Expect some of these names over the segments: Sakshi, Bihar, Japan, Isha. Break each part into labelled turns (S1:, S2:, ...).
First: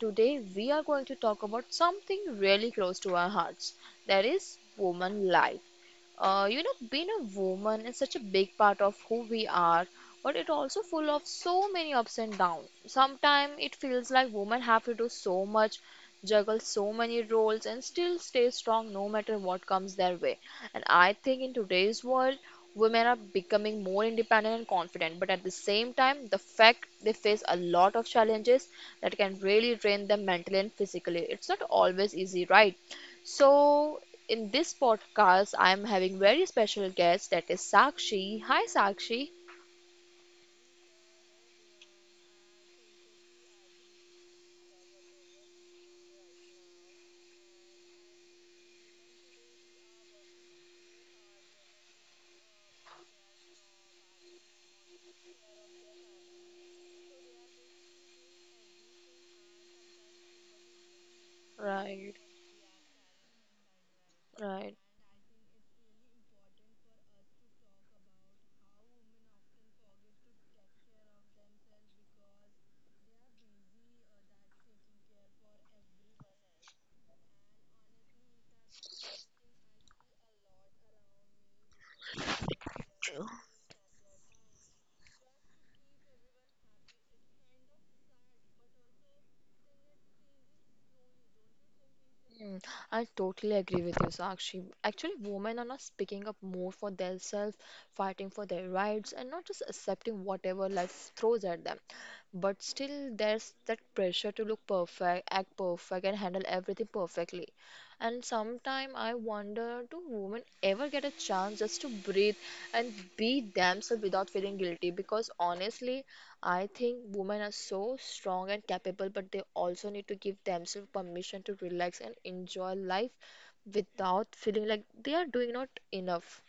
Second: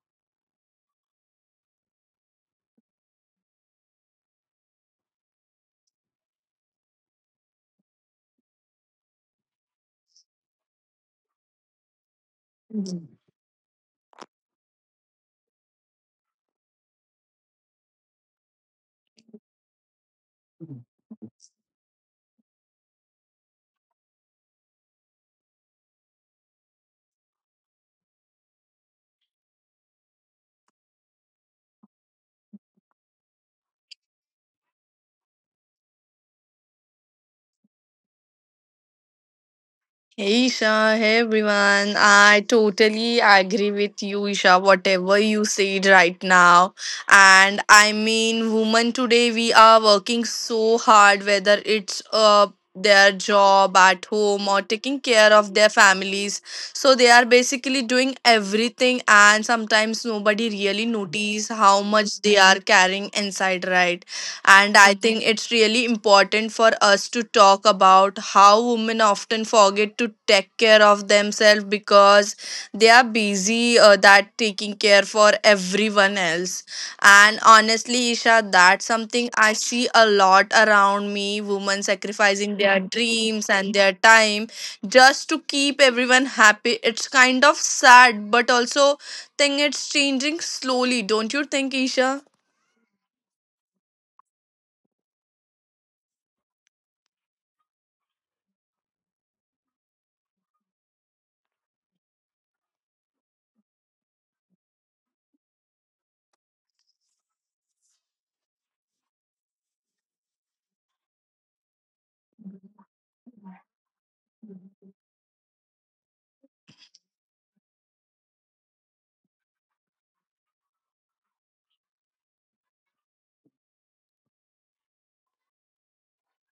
S1: Today, we are going to talk about something really close to our hearts that is, woman life. Being a woman is such a big part of who we are, but it also full of so many ups and downs. Sometimes it feels like women have to do so much, juggle so many roles, and still stay strong no matter what comes their way. And I think in today's world, women are becoming more independent and confident, but at the same time, the fact they face a lot of challenges that can really drain them mentally and physically. It's not always easy, right? So, in this podcast, I'm having very special guest that is Sakshi. Hi, Sakshi.
S2: Hey Isha, hey everyone. I totally agree with you, Isha, whatever you said right now. And I mean, women today, we are working so hard, whether it's their job at home or taking care of their families. So they are basically doing everything, and sometimes nobody really notice how
S1: Right.
S2: much they are carrying inside, right?
S1: Right.
S2: and I think Okay. It's really important for us to talk about how women often forget to take care of themselves because they are busy that taking care for everyone else. And honestly, Isha, that's something I see a lot around me, women sacrificing their dreams and their time just to keep everyone happy. It's kind of sad, but also think it's changing slowly, don't you think, Isha?
S1: Mm, I totally agree with you, Sakshi. Actually, women are not speaking up more for themselves, fighting for their rights, and not just accepting whatever life throws at them. But still, there's that pressure to look perfect, act perfect, and handle everything perfectly. And sometimes I wonder, do women ever get a chance just to breathe and be themselves without feeling guilty? Because honestly, I think women are so strong and capable, but they also need to give themselves permission to relax and enjoy life without feeling like they are doing not enough.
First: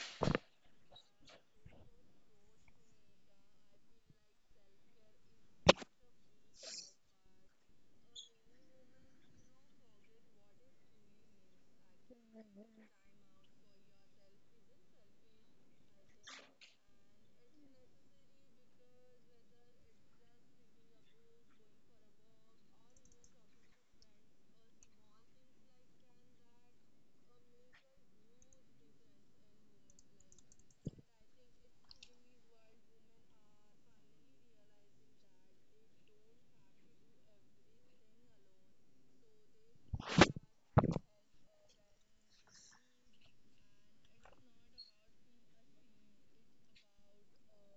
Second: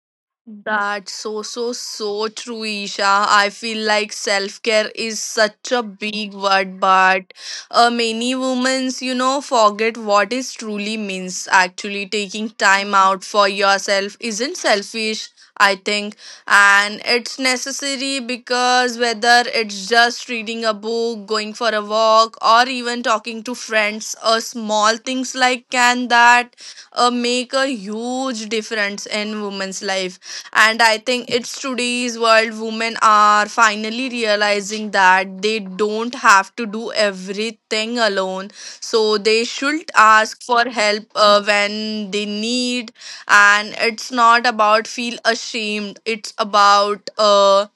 S2: That's so, so, so true, Isha. I feel like self care is such a big word, but many women, you know, forget what it truly means. Actually, taking time out for yourself isn't selfish, I think, and it's necessary, because whether it's just reading a book, going for a walk, or even talking to friends, small things like can that make a huge difference in women's life. And I think it's today's world, women are finally realizing that they don't have to do everything alone. So they should ask for help when they need. And it's not about feel ashamed. It's about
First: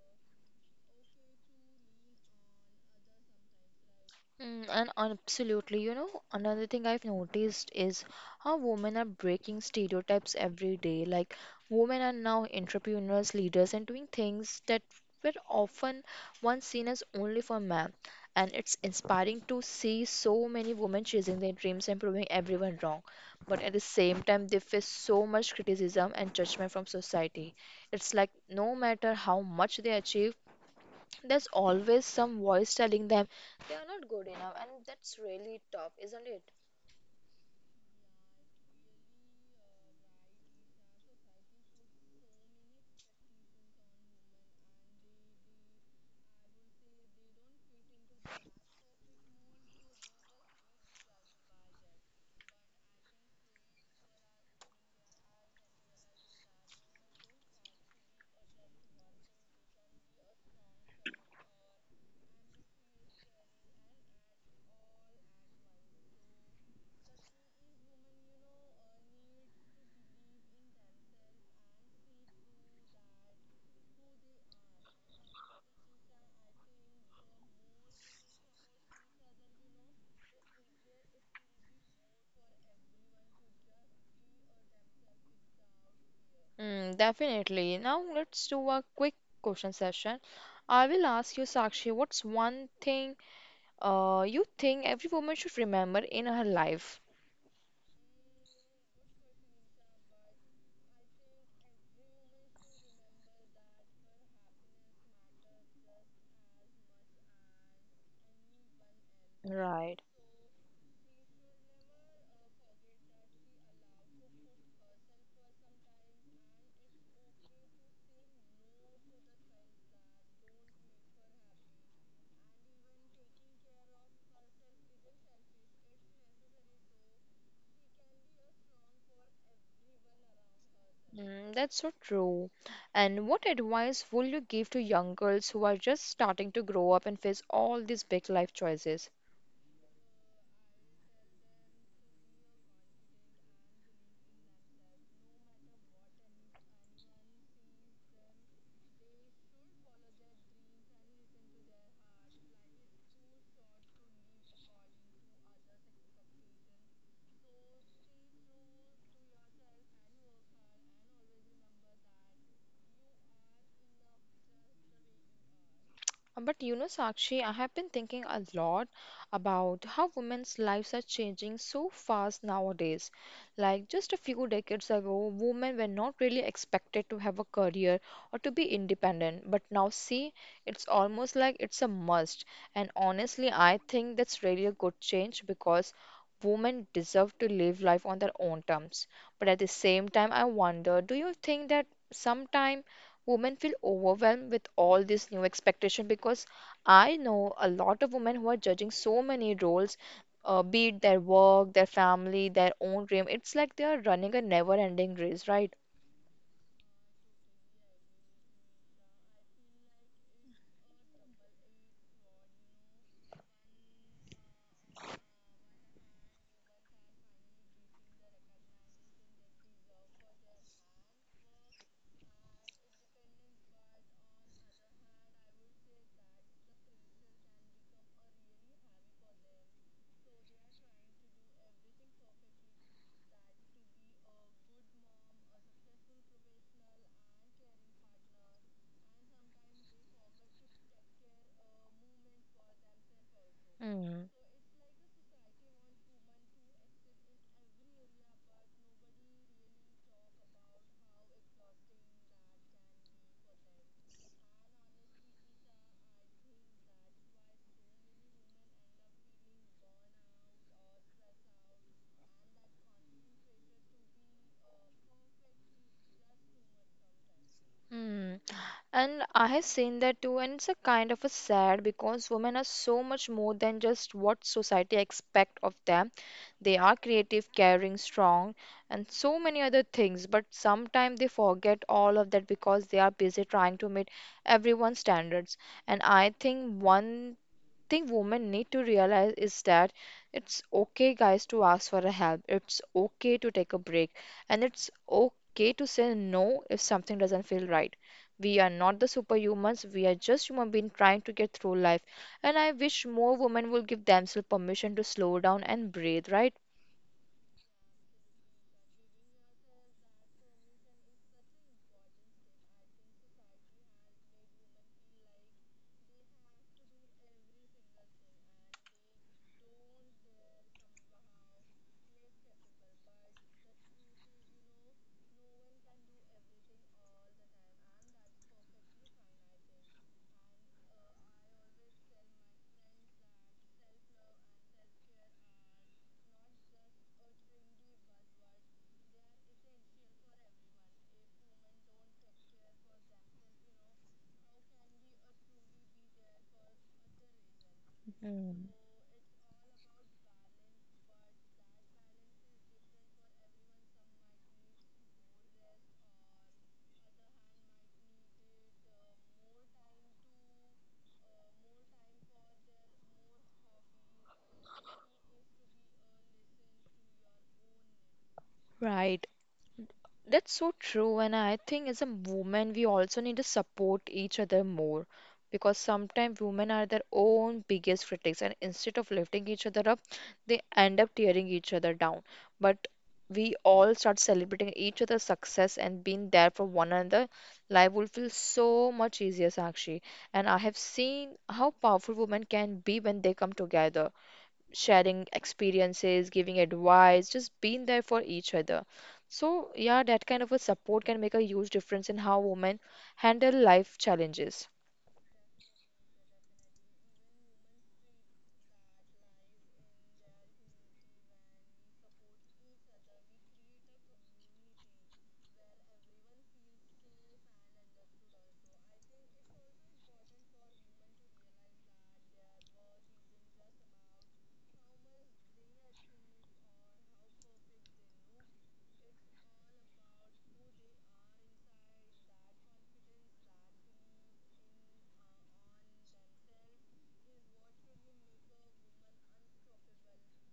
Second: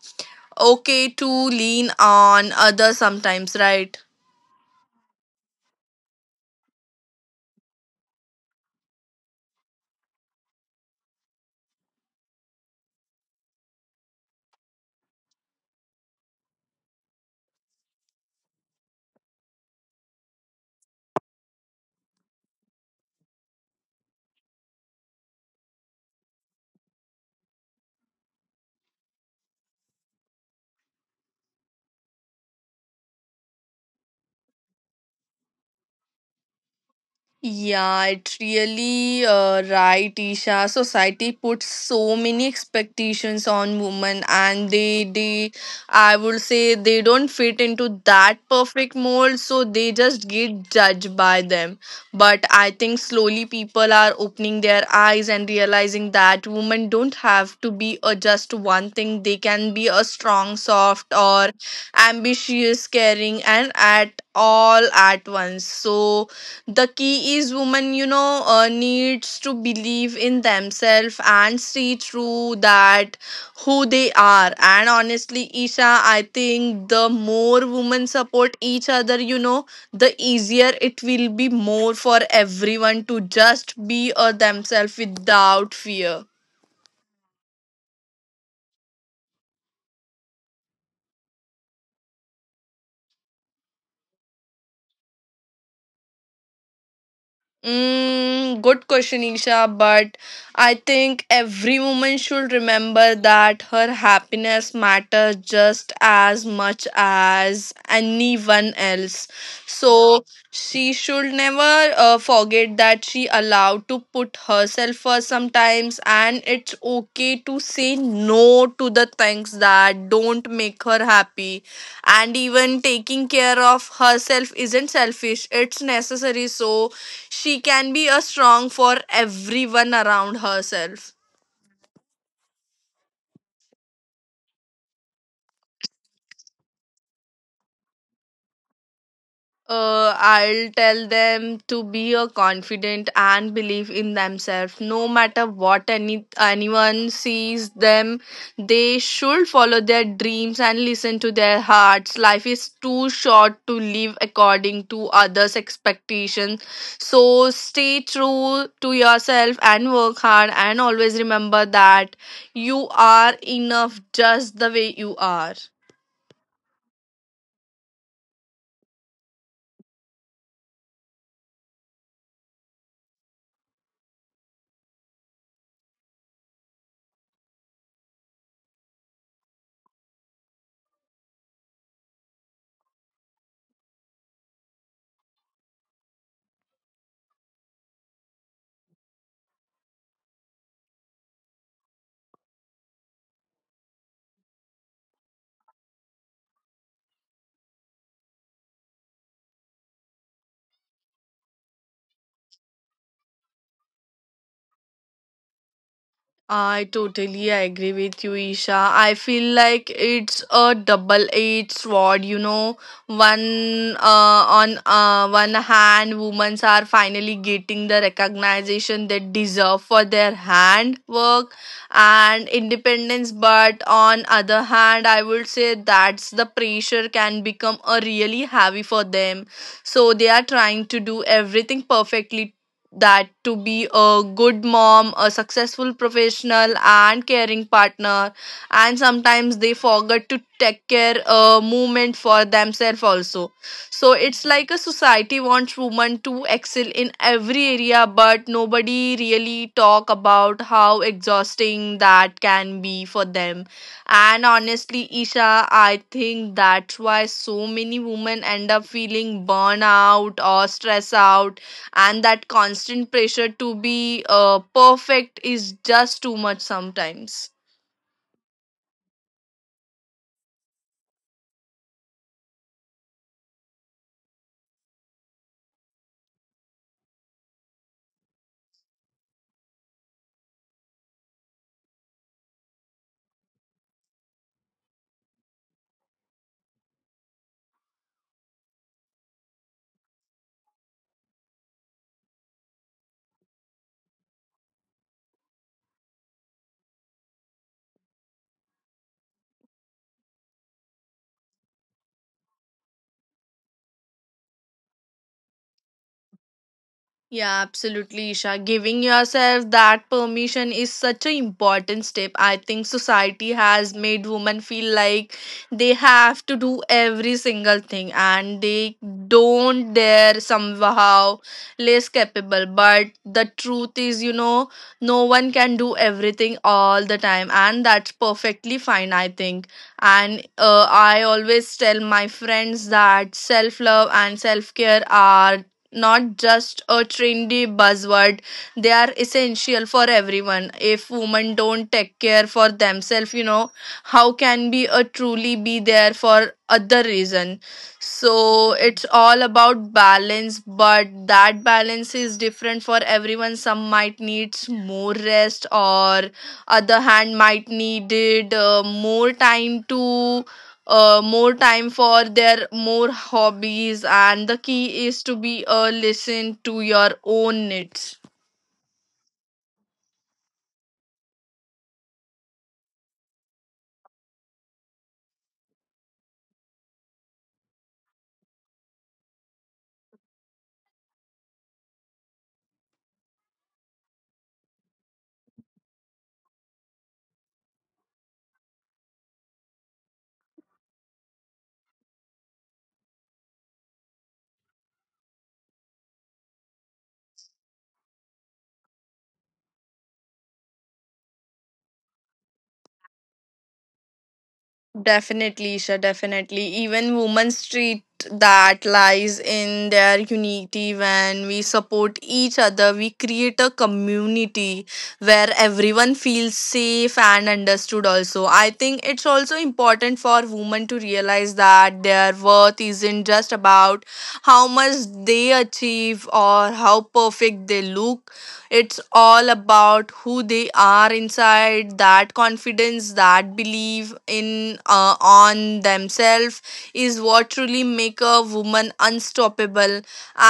S2: okay to lean on others sometimes, right?
S1: Mm, and absolutely, you know, Another thing I've noticed is how women are breaking stereotypes every day. Like, women are now entrepreneurs, leaders, and doing things that were often once seen as only for men. And it's inspiring to see so many women chasing their dreams and proving everyone wrong. But at the same time, they face so much criticism and judgment from society. It's like no matter how much they achieve, there's always some voice telling them they are not good enough, and that's really tough, isn't it?
S2: Yeah, it really right, Isha. Society puts so many expectations on women, and they I would say they don't fit into that perfect mold, so they just get judged by them. But I think slowly people are opening their eyes and realizing that women don't have to be a just one thing. They can be a strong, soft, or ambitious, caring, and at all at once. So the key is women, you know, needs to believe in themselves and see through that who they are. And honestly, Isha, I think the more women support each other, you know, the easier it will be more for everyone to just be themselves without fear.
S1: Mm, definitely. Now let's do a quick question session. I will ask you, Sakshi, what's one thing you think every woman should remember in her life?
S2: Mm, good question, Isha. But I think every woman should remember that her happiness matters just as much as anyone else.
S1: Right.
S2: So she should never forget that she allowed to put herself first sometimes, and it's okay to say no to the things that don't make her happy. And even taking care of herself isn't selfish; it's necessary. So she can be a strong for everyone around herself.
S1: Mm, that's so true. And what advice would you give to young girls who are just starting to grow up and face all these big life choices?
S2: I'll tell them to be a confident and believe in themselves. No matter what anyone sees them, they should follow their dreams and listen to their hearts. Life is too short to live according to others' expectations. So stay true to yourself and work hard. And always remember that you are enough just the way you are.
S1: But you know, Sakshi, I have been thinking a lot about how women's lives are changing so fast nowadays. Like just a few decades ago, women were not really expected to have a career or to be independent. But now, see, it's almost like it's a must. And honestly, I think that's really a good change because women deserve to live life on their own terms. But at the same time, I wonder, do you think that sometime women feel overwhelmed with all this new expectation because I know a lot of women who are judging so many roles, be it their work, their family, their own dream. It's like they are running a never-ending race, right?
S2: I totally agree with you, Isha. I feel like it's a double-edged sword. You know, one on one hand, women are finally getting the recognition they deserve for their handwork and independence. But on other hand, I would say that's the pressure can become a really heavy for them. So they are trying to do everything perfectly, that to be a good mom, a successful professional, and caring partner, and sometimes they forget to take care a moment for themselves also. So
S1: Hmm.
S2: it's like a society wants women to excel in every area, but nobody really talk about how exhausting that can be for them. And honestly, Isha, I think that's why so many women end up feeling burnout or stress out, and that constant pressure to be perfect is just too much sometimes.
S1: Hmm. And I have seen that too, and it's a kind of a sad because women are so much more than just what society expect of them. They are creative, caring, strong, and so many other things, but sometimes they forget all of that because they are busy trying to meet everyone's standards. And I think one thing women need to realize is that it's okay, guys, to ask for a help. It's okay to take a break. And it's okay to say no if something doesn't feel right. We are not the superhumans. We are just human beings trying to get through life. And I wish more women would give themselves permission to slow down and breathe, right?
S2: Yeah, absolutely, Isha. Giving yourself that permission is such an important step. I think society has made women feel like they have to do every single thing and they don't dare somehow less capable. But the truth is, you know, no one can do everything all the time, and that's perfectly fine, I think. And I always tell my friends that self love and self care are not just a trendy buzzword, they are essential for everyone. If women don't take care for themselves, you know, how can be a truly be there for other reason?
S1: Mm.
S2: So it's all about balance, but that balance is different for everyone. Some might need more rest, or other hand might needed more time for their more hobbies, and the key is to be a listen to your own needs.
S1: Right. That's so true, and I think as a woman, we also need to support each other more because sometimes women are their own biggest critics, and instead of lifting each other up, they end up tearing each other down. But we all start celebrating each other's success and being there for one another, life will feel so much easier, Sakshi. And I have seen how powerful women can be when they come together sharing experiences, giving advice, just being there for each other. So, yeah, that kind of a support can make a huge difference in how women handle life challenges.
S2: Definitely, Isha, definitely. Even women treat that lies in their unity. When we support each other, we create a community where everyone feels safe and understood, also. I think it's also important for women to realize that their worth isn't just about how much they achieve or how perfect they look. It's all about who they are inside, that confidence, that belief in on themselves is what truly make a woman unstoppable.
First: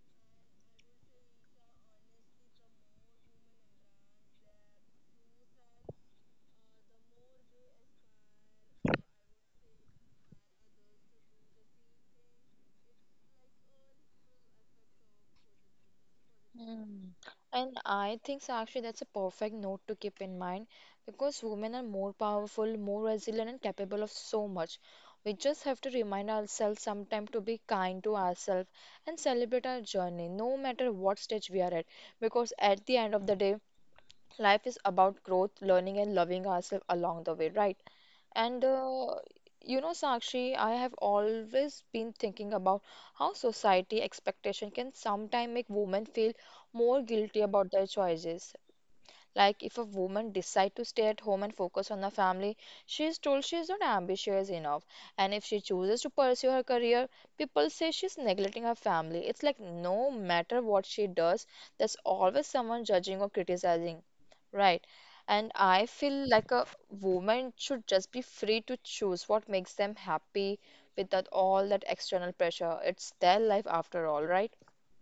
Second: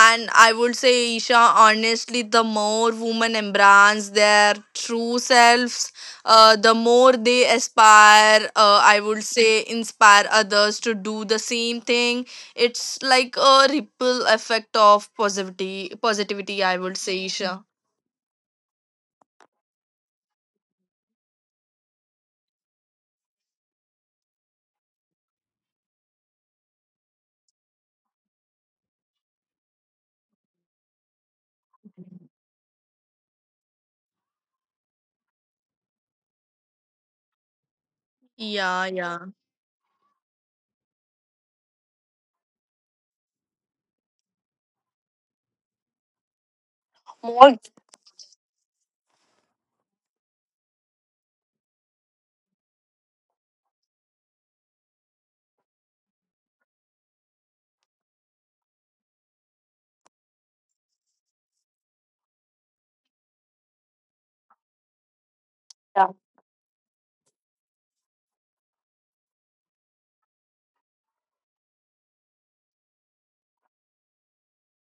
S2: And I would say, Isha, honestly, the more women embrace their true selves, the more they aspire I would say inspire others to do the same thing. It's like a ripple effect of positivity, I would
S1: Hmm.
S2: say, Isha.
S1: And I think so actually that's a perfect note to keep in mind because women are more powerful, more resilient, and capable of so much. We just have to remind ourselves sometime to be kind to ourselves and celebrate our journey, no matter what stage we are at. Because at the end of the day, life is about growth, learning, and loving ourselves along the way, right? And
S2: Yeah, yeah.
S1: You know, Sakshi, I have always been thinking about how society expectation can sometimes make women feel more guilty
S2: More.
S1: about their choices. Like if a woman decide to stay at home and focus on the family, she is told she is not ambitious enough. And if she chooses to pursue her career, people say she's neglecting her family. It's like no matter what she does, there's always someone judging or criticizing. Right. And I feel like a woman should just be free to choose what makes them happy without all that external pressure. It's their life after all, right?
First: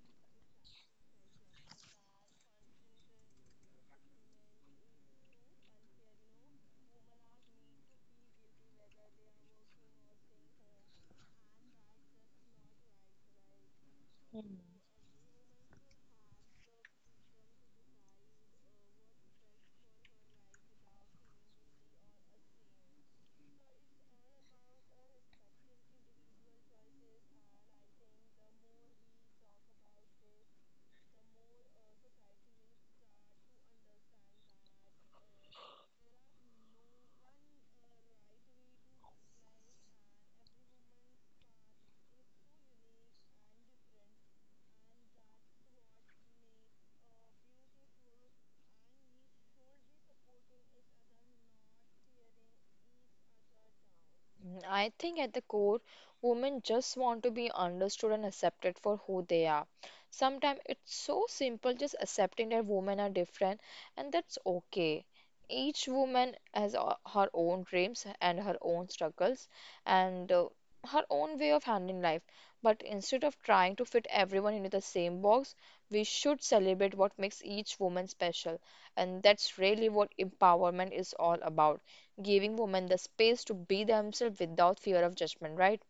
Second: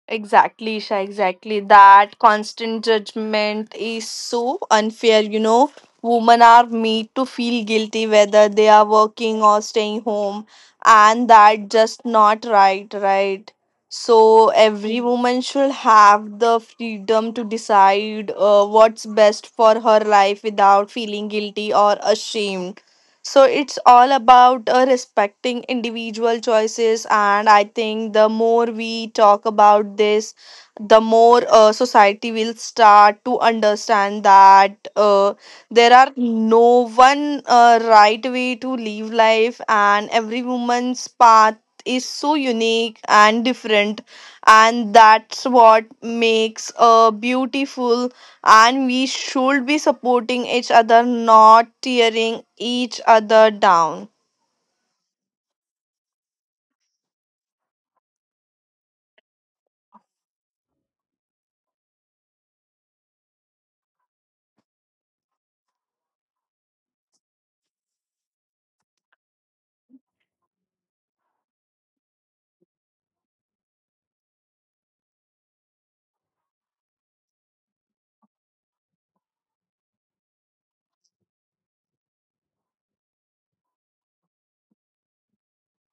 S2: Exactly, Isha, exactly. That constant judgment is so unfair, you know. Women are made to feel guilty whether they are working or staying home, and that just not right, right? So every woman should have the freedom to decide what's best for her life without feeling guilty or ashamed. So it's all about respecting individual choices, and I think the more we talk about this, the more society will start to understand that there are no one right way to live life, and every woman's path is so unique and different, and that's what makes a beautiful. And we should be supporting each other, not tearing each other down.
S1: Mm, I think at the core, women just want to be understood and accepted for who they are. Sometimes it's so simple just accepting that women are different and that's okay. Each woman has her own dreams and her own struggles and her own way of handling life. But instead of trying to fit everyone into the same box, we should celebrate what makes each woman special. And that's really what empowerment is all about giving women the space to be themselves without fear of judgment, right?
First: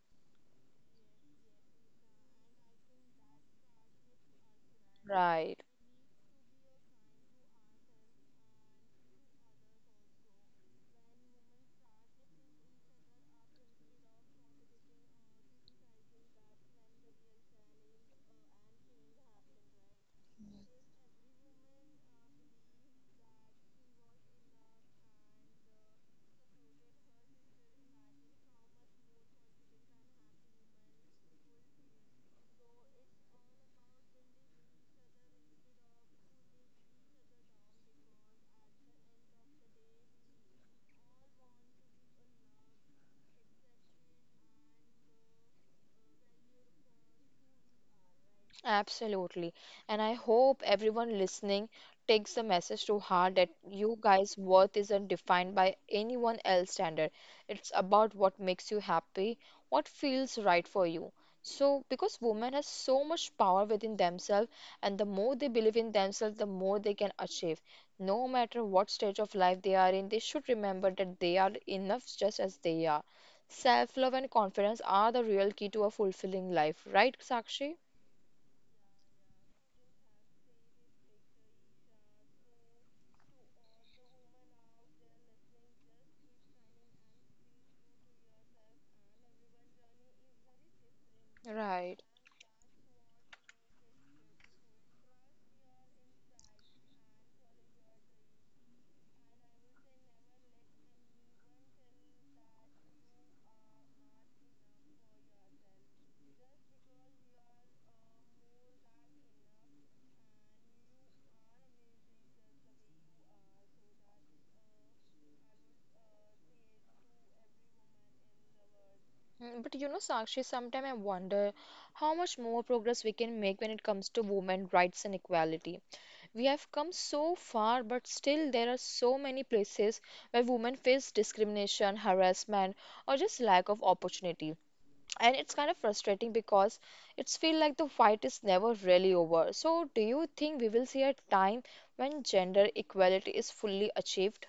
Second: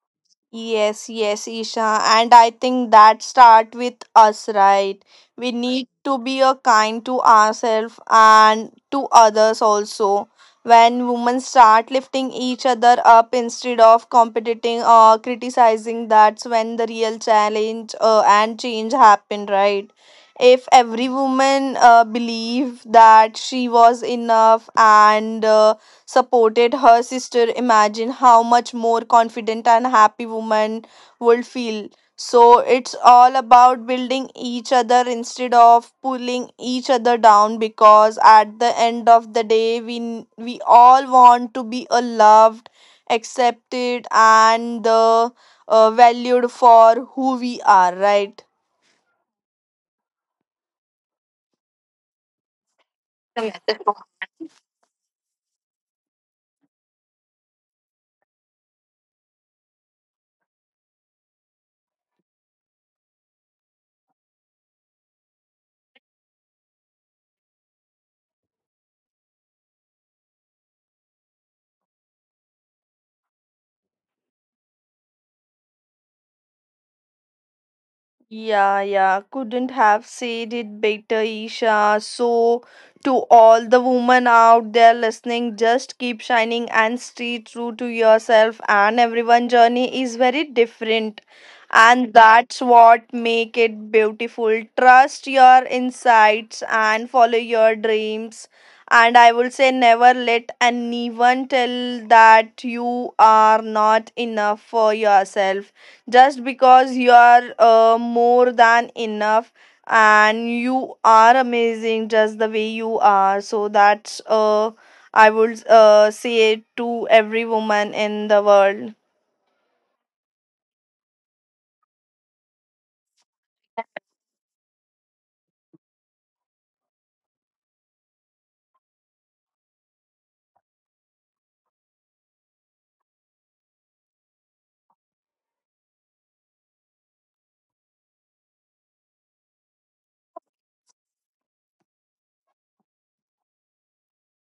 S2: Yes, yes, Isha. And I think that start with us, right? We
S1: Right.
S2: need to be a kind to ourselves and to others also. When women start lifting each other up instead of competing or criticizing, that's when the real challenge and change happen, right? If every woman believed that she was enough and supported her sister, imagine how much more confident and happy woman would feel. So it's all about building each other instead of pulling each other down, because at the end of the day, we all want to be loved, accepted and valued for who we are, right?
S1: Absolutely. And I hope everyone listening takes the message to heart that you guys' worth isn't defined by anyone else's standard. It's about what makes you happy, what feels right for you. So, because women have so much power within themselves, and the more they believe in themselves, the more they can achieve. No matter what stage of life they are in, they should remember that they are enough just as they are. Self-love and confidence are the real key to a fulfilling life, right, Sakshi?
S2: Yeah, yeah, couldn't have said it better, Isha. So, to all the women out there listening, just keep shining and stay true to yourself. And everyone's journey is very different,
S1: Right.
S2: and that's what make it beautiful. Trust your insights and follow your dreams. And I will say, never let anyone tell that you are not enough for yourself, just because you are more than enough and you are amazing just the way you are. So that's I would say it to every woman in the world.
S1: But you know, Sakshi, sometimes I wonder how much more progress we can make when it comes to women rights and equality. We have come so far, but still there are so many places where women face discrimination, harassment, or just lack of opportunity. And it's kind of frustrating because it's feel like the fight is never really over. So, do you think we will see a time when gender equality is fully achieved?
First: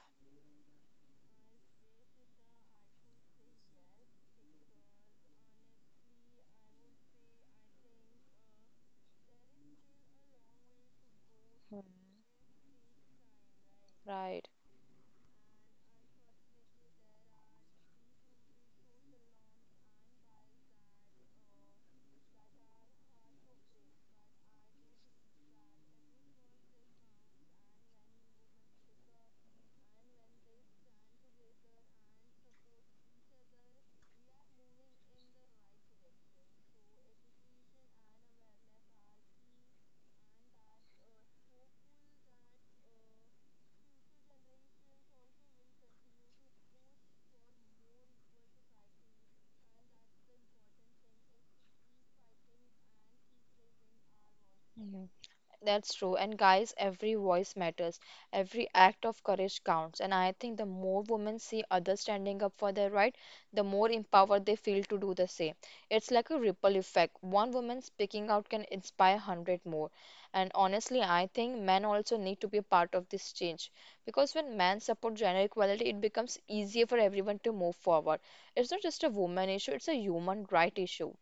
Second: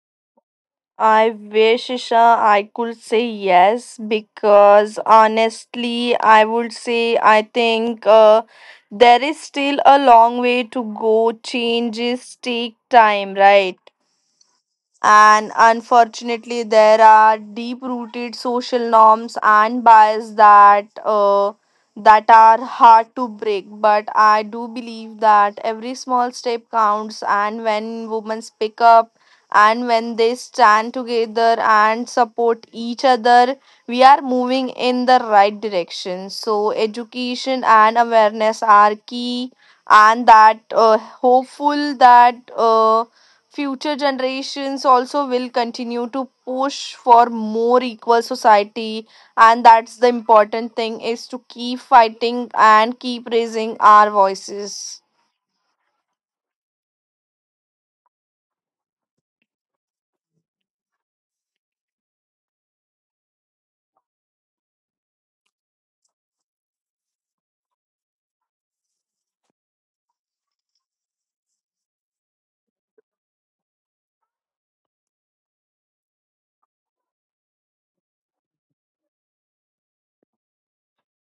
S2: I wish, Isha, I could say yes, because honestly, I would say I think there is still a long way to go. Changes take time, right?
S1: Right.
S2: And unfortunately, there are deep rooted social norms and bias that are hard to break. But I do believe that every small step counts, and when women speak up and when they stand together and support each other, we are moving in the right direction. So, education and awareness are key, and that hopeful that. Future generations also will continue to push for more equal society, and that's the important thing is to keep fighting and keep raising our voices.
S1: That's true. And guys, every voice matters. Every act of courage counts. And I think the more women see others standing up for their right, the more empowered they feel to do the same. It's like a ripple effect. One woman speaking out can inspire 100 more. And honestly, I think men also need to be a part of this change. Because when men support gender equality, it becomes easier for everyone to move forward. It's not just a woman issue, it's a human right issue.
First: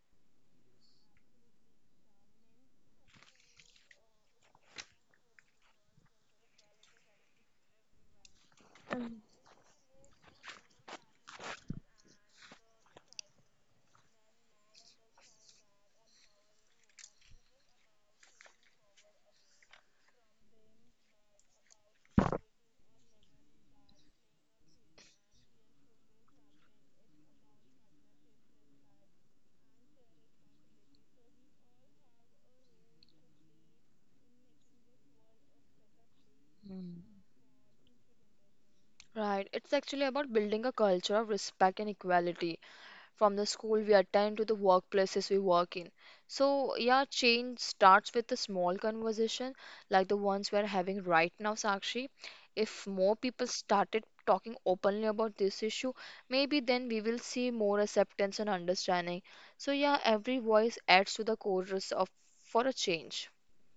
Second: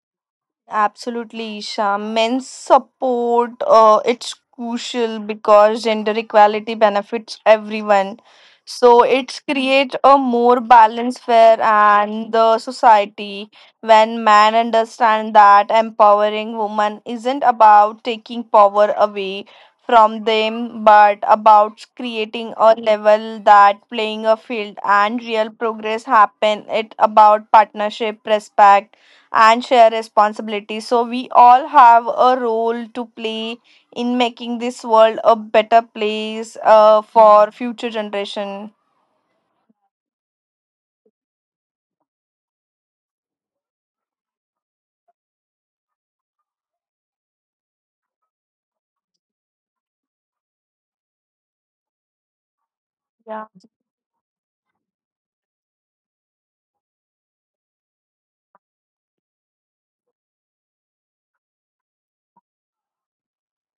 S2: Absolutely, Isha. Men's support, it's crucial because gender equality benefits everyone. So it's create a more balanced fair and the society. When men understand that empowering women isn't about taking power away from them, but about creating a level that playing a field, and real progress happen. It about partnership, respect and share responsibility. So, we all have a role to play in making this world a better place
S1: Mm.
S2: for future generation.
S1: Right, it's actually about building a culture of respect and equality from the school we attend to the workplaces we work in. So, yeah, change starts with a small conversation like the ones we're having right now, Sakshi. If more people started talking openly about this issue, maybe then we will see more acceptance and understanding. So, yeah, every voice adds to the chorus of for a change.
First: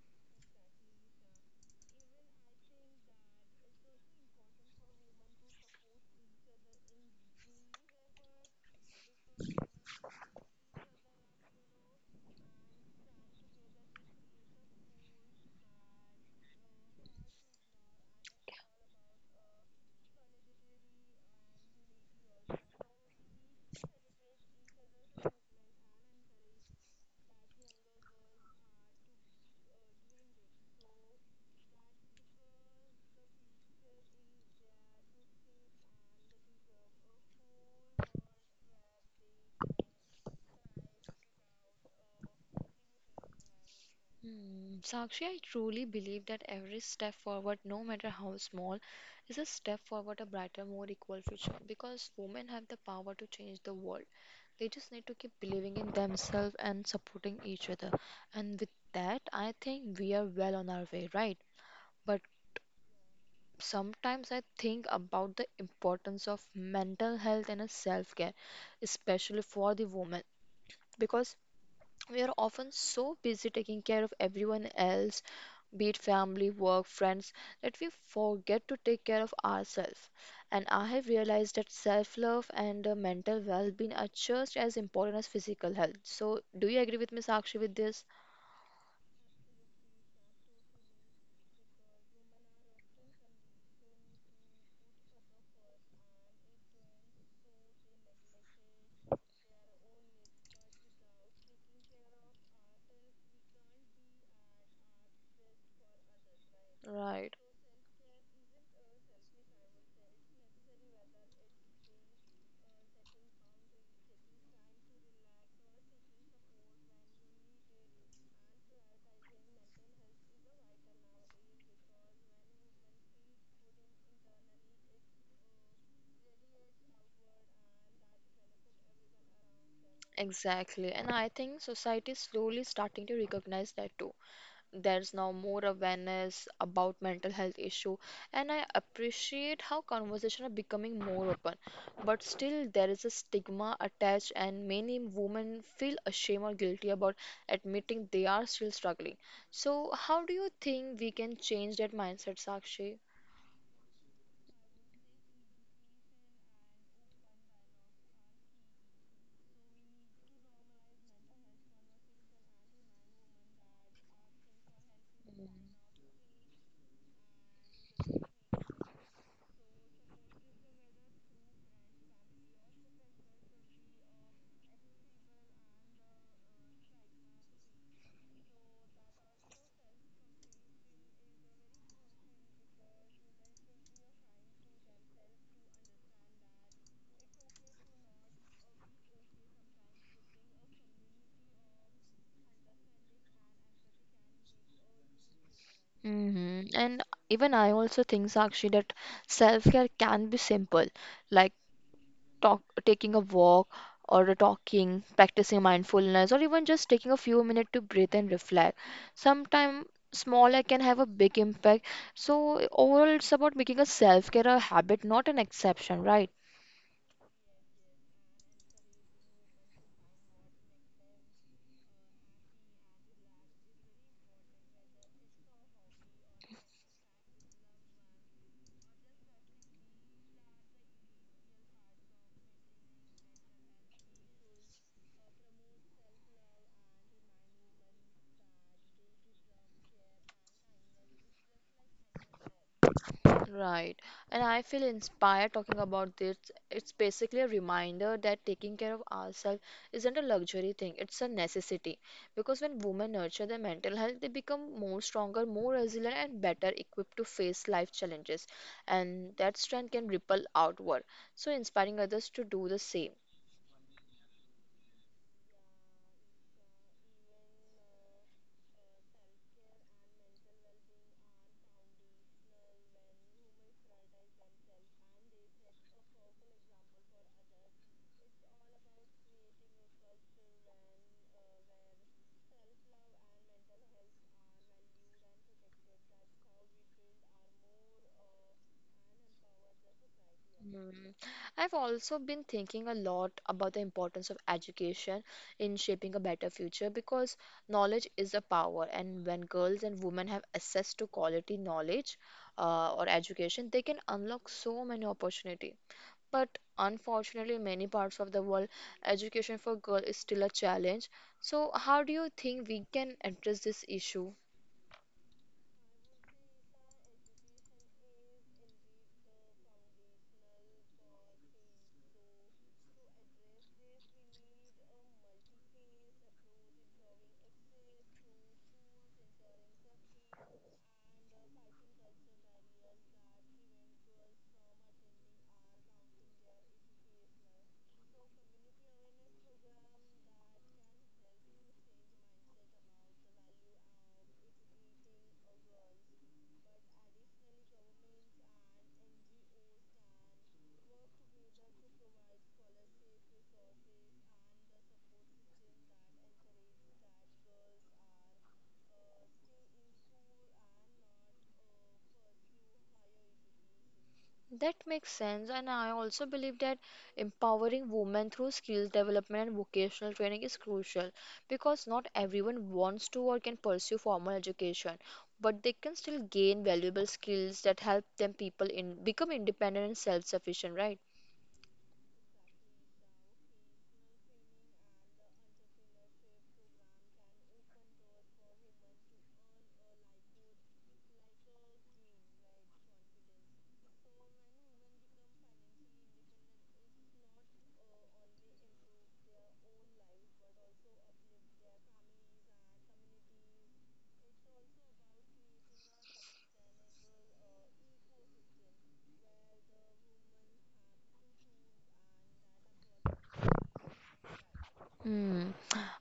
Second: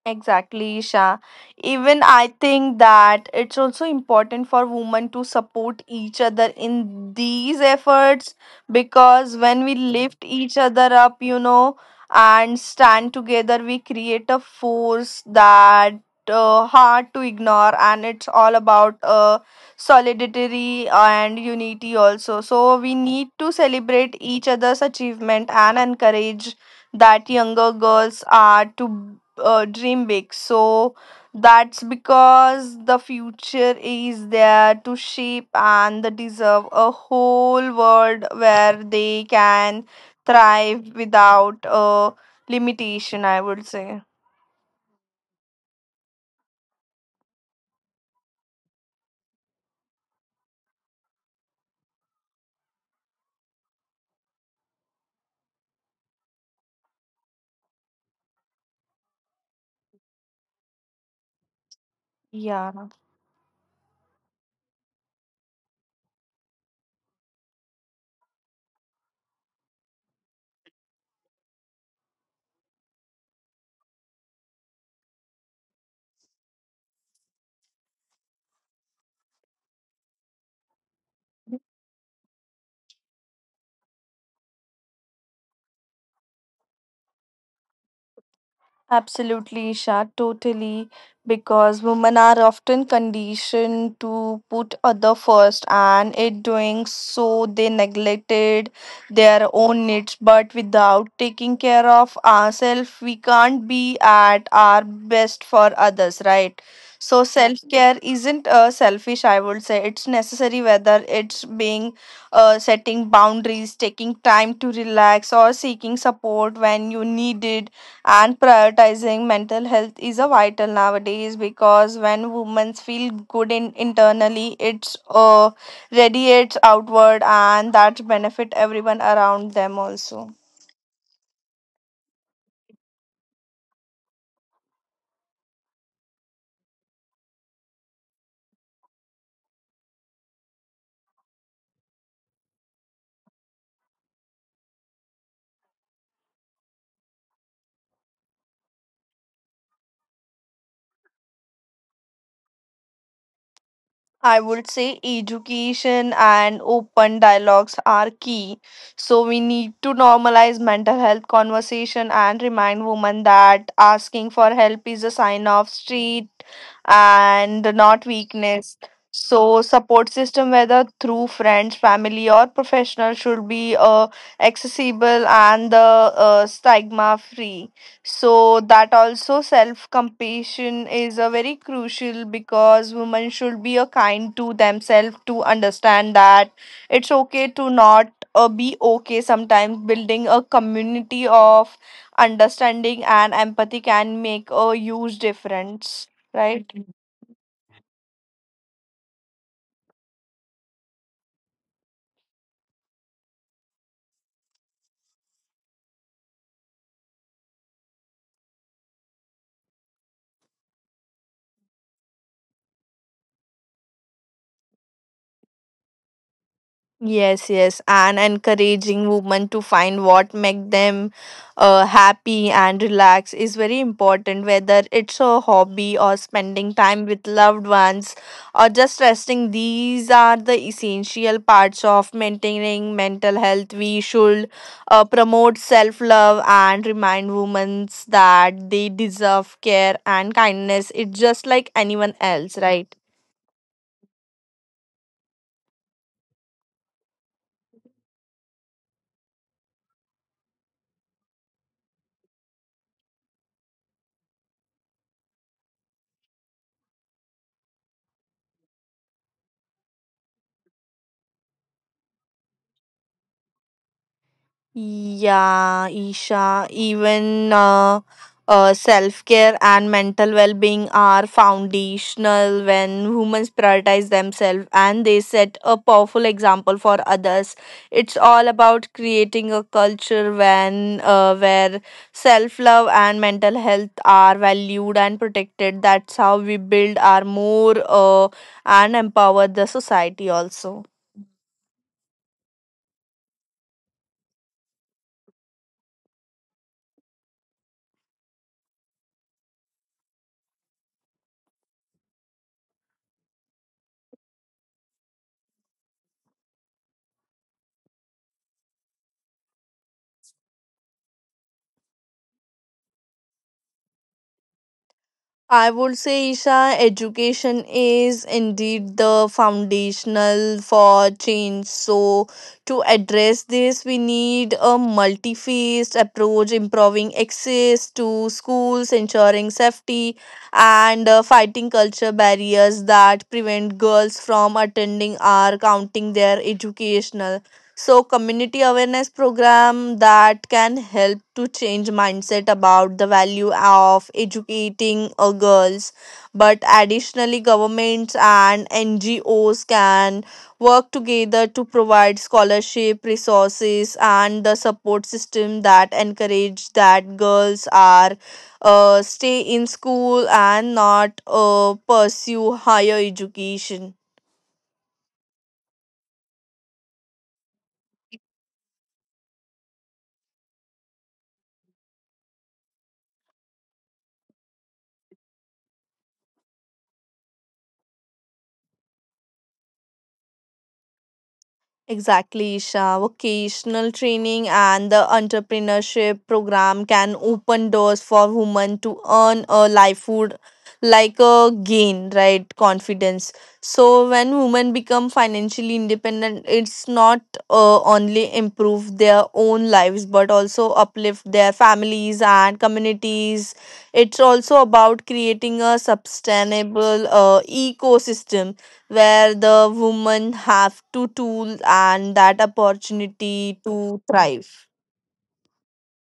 S2: Exactly, Isha. Even I think that it's also important for women to support each other in these efforts, because when we lift each other up, you know, and stand together, we create a force that hard to ignore, and it's all about solidarity and unity also. So we need to celebrate each other's achievement and encourage that younger girls are to dream big. So that's because the future is there to shape and they deserve a whole world where they can thrive without a limitation, I would say.
S1: Hmm, Sakshi, I truly believe that every step forward, no matter how small, is a step forward, a brighter, more equal future. Because women have the power to change the world. They just need to keep believing in themselves and supporting each other. And with that, I think we are well on our way, right? But
S2: Yeah.
S1: sometimes I think about the importance of mental health and self care, especially for the woman. Because we are often so busy taking care of everyone else, be it family, work, friends, that we forget to take care of ourselves. And I have realized that self love and mental well being are just as important as physical health. So, do you agree with me, Sakshi, with this?
S2: Absolutely, Shah. Totally. Because women are often conditioned to put other first, and in doing so, they neglected their own needs. But without taking care of ourselves, we can't be at our best for others, right? So
S1: Right.
S2: self care isn't selfish, I would say. It's necessary, whether it's being setting boundaries, taking time to relax, or seeking support when you need it, and prioritizing mental health is a vital nowadays, because when women feel good in internally it's radiates outward and that benefit everyone around them also.
S1: Exactly. And I think society is slowly starting to recognize that too. There's now more awareness about mental health issue, and I appreciate how conversation are becoming more open. But still there is a stigma attached and many women feel ashamed or guilty about admitting they are still struggling. So how do you think we can change that mindset, Sakshi?
S2: I would say education and open dialogues are key. So we need to normalize mental health conversation and remind women that asking for help is a sign of strength and not weakness. So support system, whether through friends, family or professional, should be accessible and the stigma free. So that also self compassion is a very crucial, because women should be a kind to themselves, to understand that it's okay to not be okay sometimes. Building a community of understanding and empathy can make a huge difference,
S1: Mm-hmm.
S2: right?
S1: And even I also think, Sakshi, that self care can be simple, like taking a walk or practicing mindfulness, or even just taking a few minutes to breathe and reflect. Sometimes small act can have a big impact. So overall, it's about making a self-care a habit, not an exception, right?
S2: Yes, yes, and encouraging women to find what make them happy and relax is very important. Whether it's a hobby or spending time with loved ones or just resting, these are the essential parts of maintaining mental health. We should promote self love and remind women that they deserve care and kindness. It's just like anyone else, right?
S1: Right. And I feel inspired talking about this. It's basically a reminder that taking care of ourselves isn't a luxury thing, it's a necessity. Because when women nurture their mental health, they become more stronger, more resilient, and better equipped to face life challenges. And that strength can ripple outward. So, inspiring others to do the same.
S2: Yeah, Isha, even self care and mental well being are foundational. When humans prioritize themselves, and they set a powerful example for others. It's all about creating a culture when where self love and mental health are valued and protected. That's how we build our more and empower the society also.
S1: Mm. I've also been thinking a lot about the importance of education in shaping a better future because knowledge is a power, and when girls and women have access to quality knowledge or education, they can unlock so many opportunity. But unfortunately, in many parts of the world, education for girls is still a challenge. So, how do you think we can address this issue?
S2: I would say, Isha, education is indeed the foundational for change. So to address this, we need a multi faced approach, improving access to schools, ensuring safety, and fighting culture barriers that prevent girls from attending or counting their educational. So community awareness program that can help to change mindset about the value of educating girls. But additionally, governments and NGOs can work together to provide scholarship resources and the support system that encourage that girls are stay in school and not pursue higher education.
S1: That makes sense, and I also believe that empowering women through skills development and vocational training is crucial because not everyone wants to or can pursue formal education, but they can still gain valuable skills that help them people in become independent and self-sufficient, right?
S2: Exactly, Isha. Vocational training and the entrepreneurship program can open doors for women to earn a livelihood, like a gain, right? Confidence. So when women become financially independent, it's not only improve their own lives but also uplift their families and communities. It's also about creating a sustainable ecosystem where the women have to tool and that opportunity to thrive.
S1: Hmm.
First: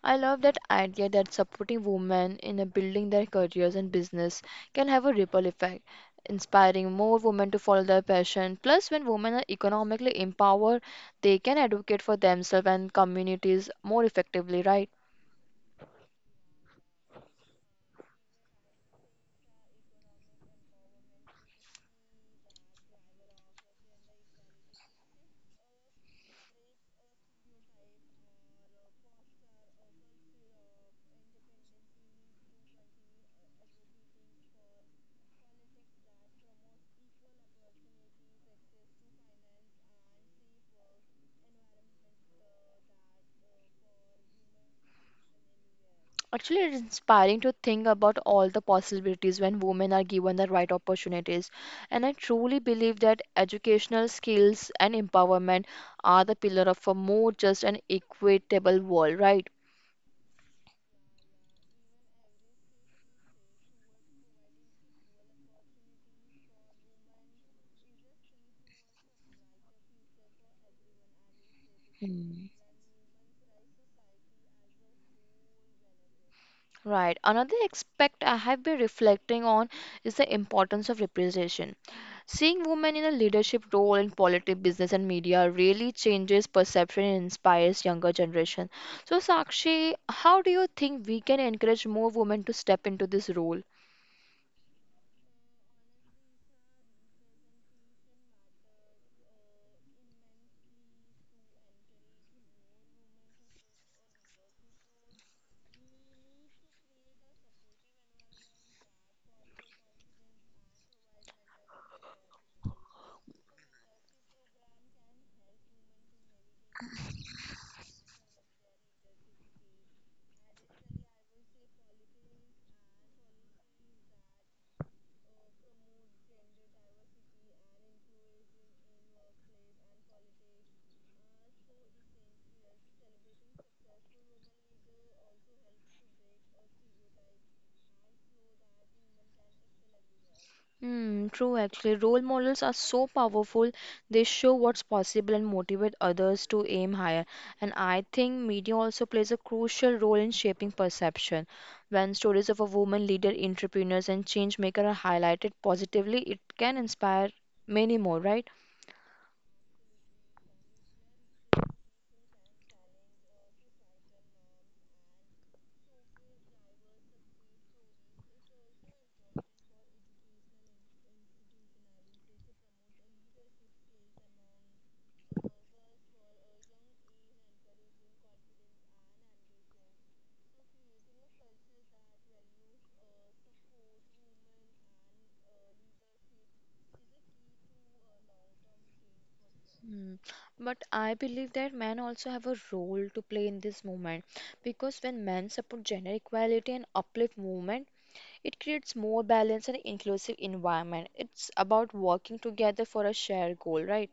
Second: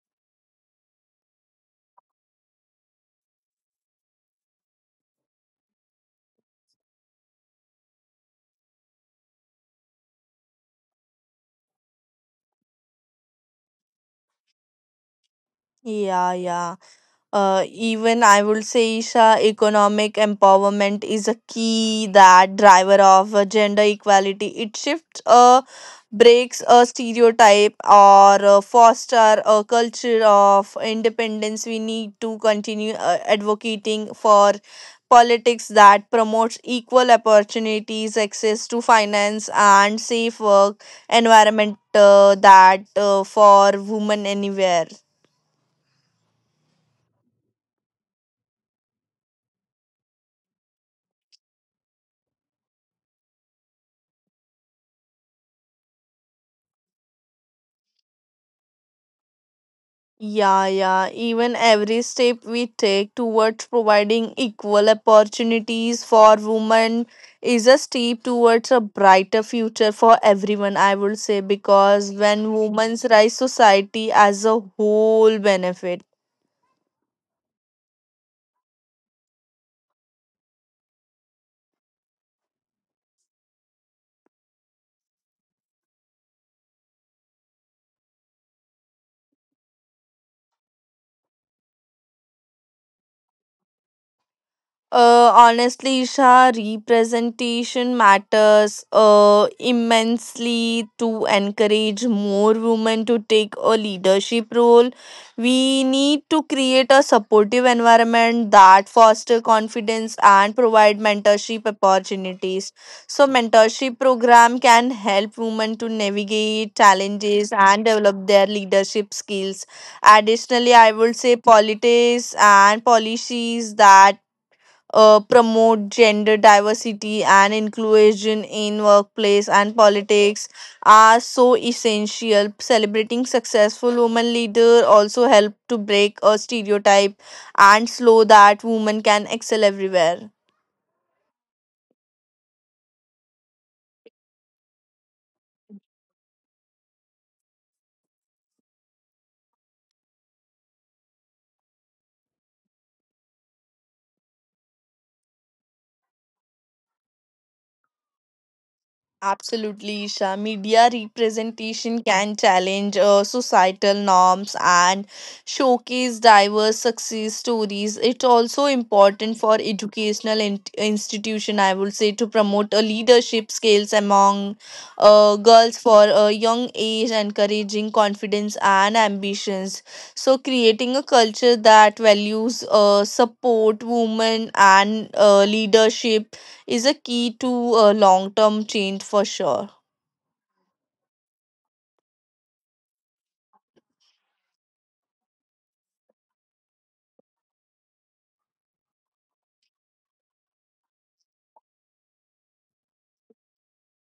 S1: I love that idea that supporting women in a building their careers and business can have a ripple effect, inspiring more women to follow their passion. Plus, when women are economically empowered, they can advocate for themselves and communities more effectively, right?
S2: Yeah, yeah. Even I would say, Isha, economic empowerment is a key that driver of gender equality. It shifts, breaks a stereotype, or foster a culture of independence. We need to continue advocating for politics that promotes equal opportunities, access to finance, and safe work environment that for women anywhere.
S1: Actually, it's inspiring to think about all the possibilities when women are given the right opportunities. And I truly believe that educational skills and empowerment are the pillar of a more just and equitable world, right?
S2: Yeah, yeah. Even every step we take towards providing equal opportunities for women is a step towards a brighter future for everyone, I would say, because
S1: Hmm.
S2: when women's rise, society as a whole benefit.
S1: Right. Another aspect I have been reflecting on is the importance of representation. Seeing women in a leadership role in politics, business, and media really changes perception and inspires younger generation. So, Sakshi, how do you think we can encourage more women to step into this role?
S2: Honestly, Isha, representation matters immensely. To encourage more women to take a leadership role, we need to create a supportive environment that foster confidence and provide mentorship opportunities. So mentorship program can help women to navigate challenges and develop their leadership skills. Additionally, I would say politics and policies that promote gender diversity and inclusion in workplace and politics are so essential. Celebrating successful women leader also help to break a stereotype and slow that women can excel everywhere.
S1: Hmm, true actually. Role models are so powerful. They show what's possible and motivate others to aim higher. And I think media also plays a crucial role in shaping perception. When stories of a woman leader, entrepreneurs, and change maker are highlighted positively, it can inspire many more, right?
S2: Absolutely, Isha. Media representation can challenge societal norms and showcase diverse success stories. It's also important for educational institution, I would say, to promote a leadership skills among girls for a young age, encouraging confidence and ambitions. So creating a culture that values support women and leadership is a key to a long term change for sure.
S1: Hmm. But I believe that men also have a role to play in this movement because when men support gender equality and uplift movement, it creates more balanced and inclusive environment. It's about working together for a shared goal, right?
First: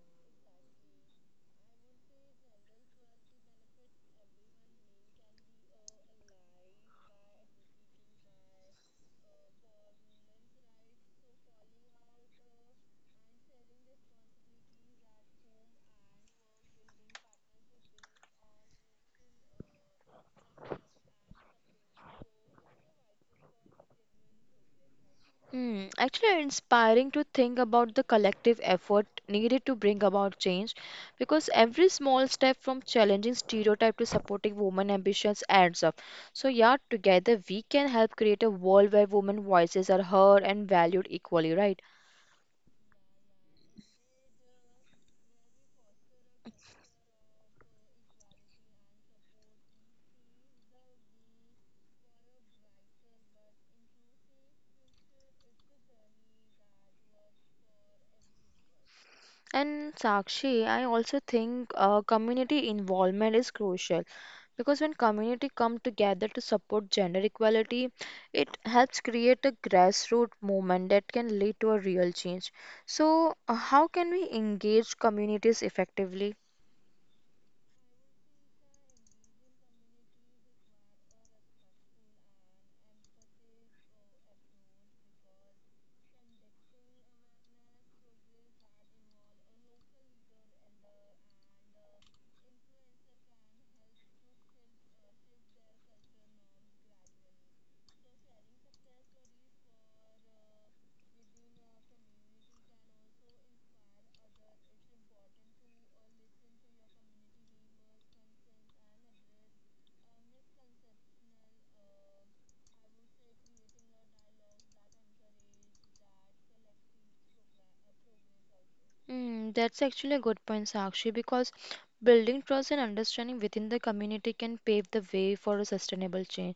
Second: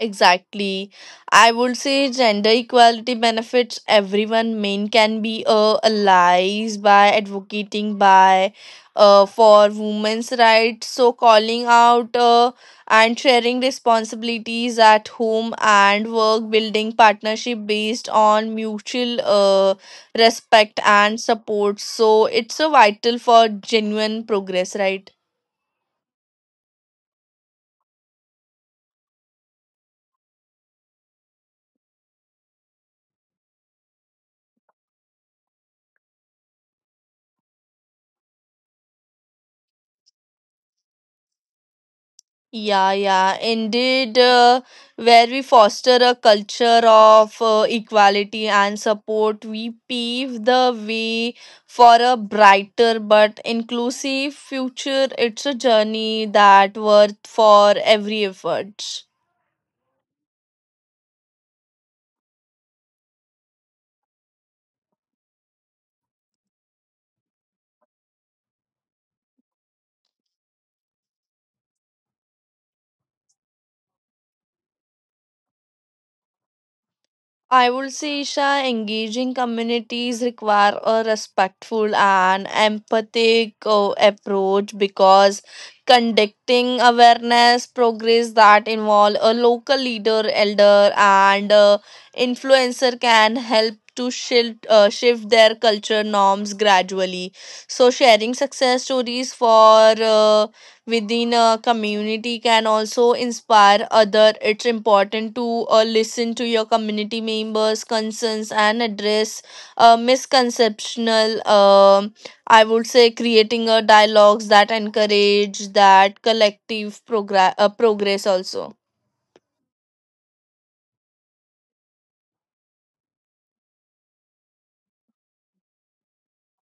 S2: Exactly. I would say gender equality benefits everyone. Men can be allies by advocating by for women's rights. So calling out and sharing responsibilities at home and work, building partnership based on mutual respect and support. So it's a vital for genuine progress, right?
S1: Hmm, actually inspiring to think about the collective effort needed to bring about change because every small step from challenging stereotype to supporting women ambitions adds up. So yeah, together we can help create a world where women voices are heard and valued equally, right?
S2: Yeah, yeah, indeed, where we foster a culture of equality and support, we pave the way for a brighter but inclusive future. It's a journey that worth for every effort.
S1: And Sakshi, I also think community involvement is crucial. Because when community come together to support gender equality, it helps create a grassroots movement that can lead to a real change. So, how can we engage communities effectively?
S2: I would say, Isha, engaging communities require a respectful and empathic approach, because conducting awareness progress that involve a local leader, elder, and influencer can help to shift their culture norms gradually. So sharing success stories for within a community can also inspire other. It's important to listen to your community members concerns and address misconceptional. um I would say creating a dialogues that encourage that collective progress also.
S1: Mm, that's actually a good point, Sakshi, because building trust and understanding within the community can pave the way for a sustainable change.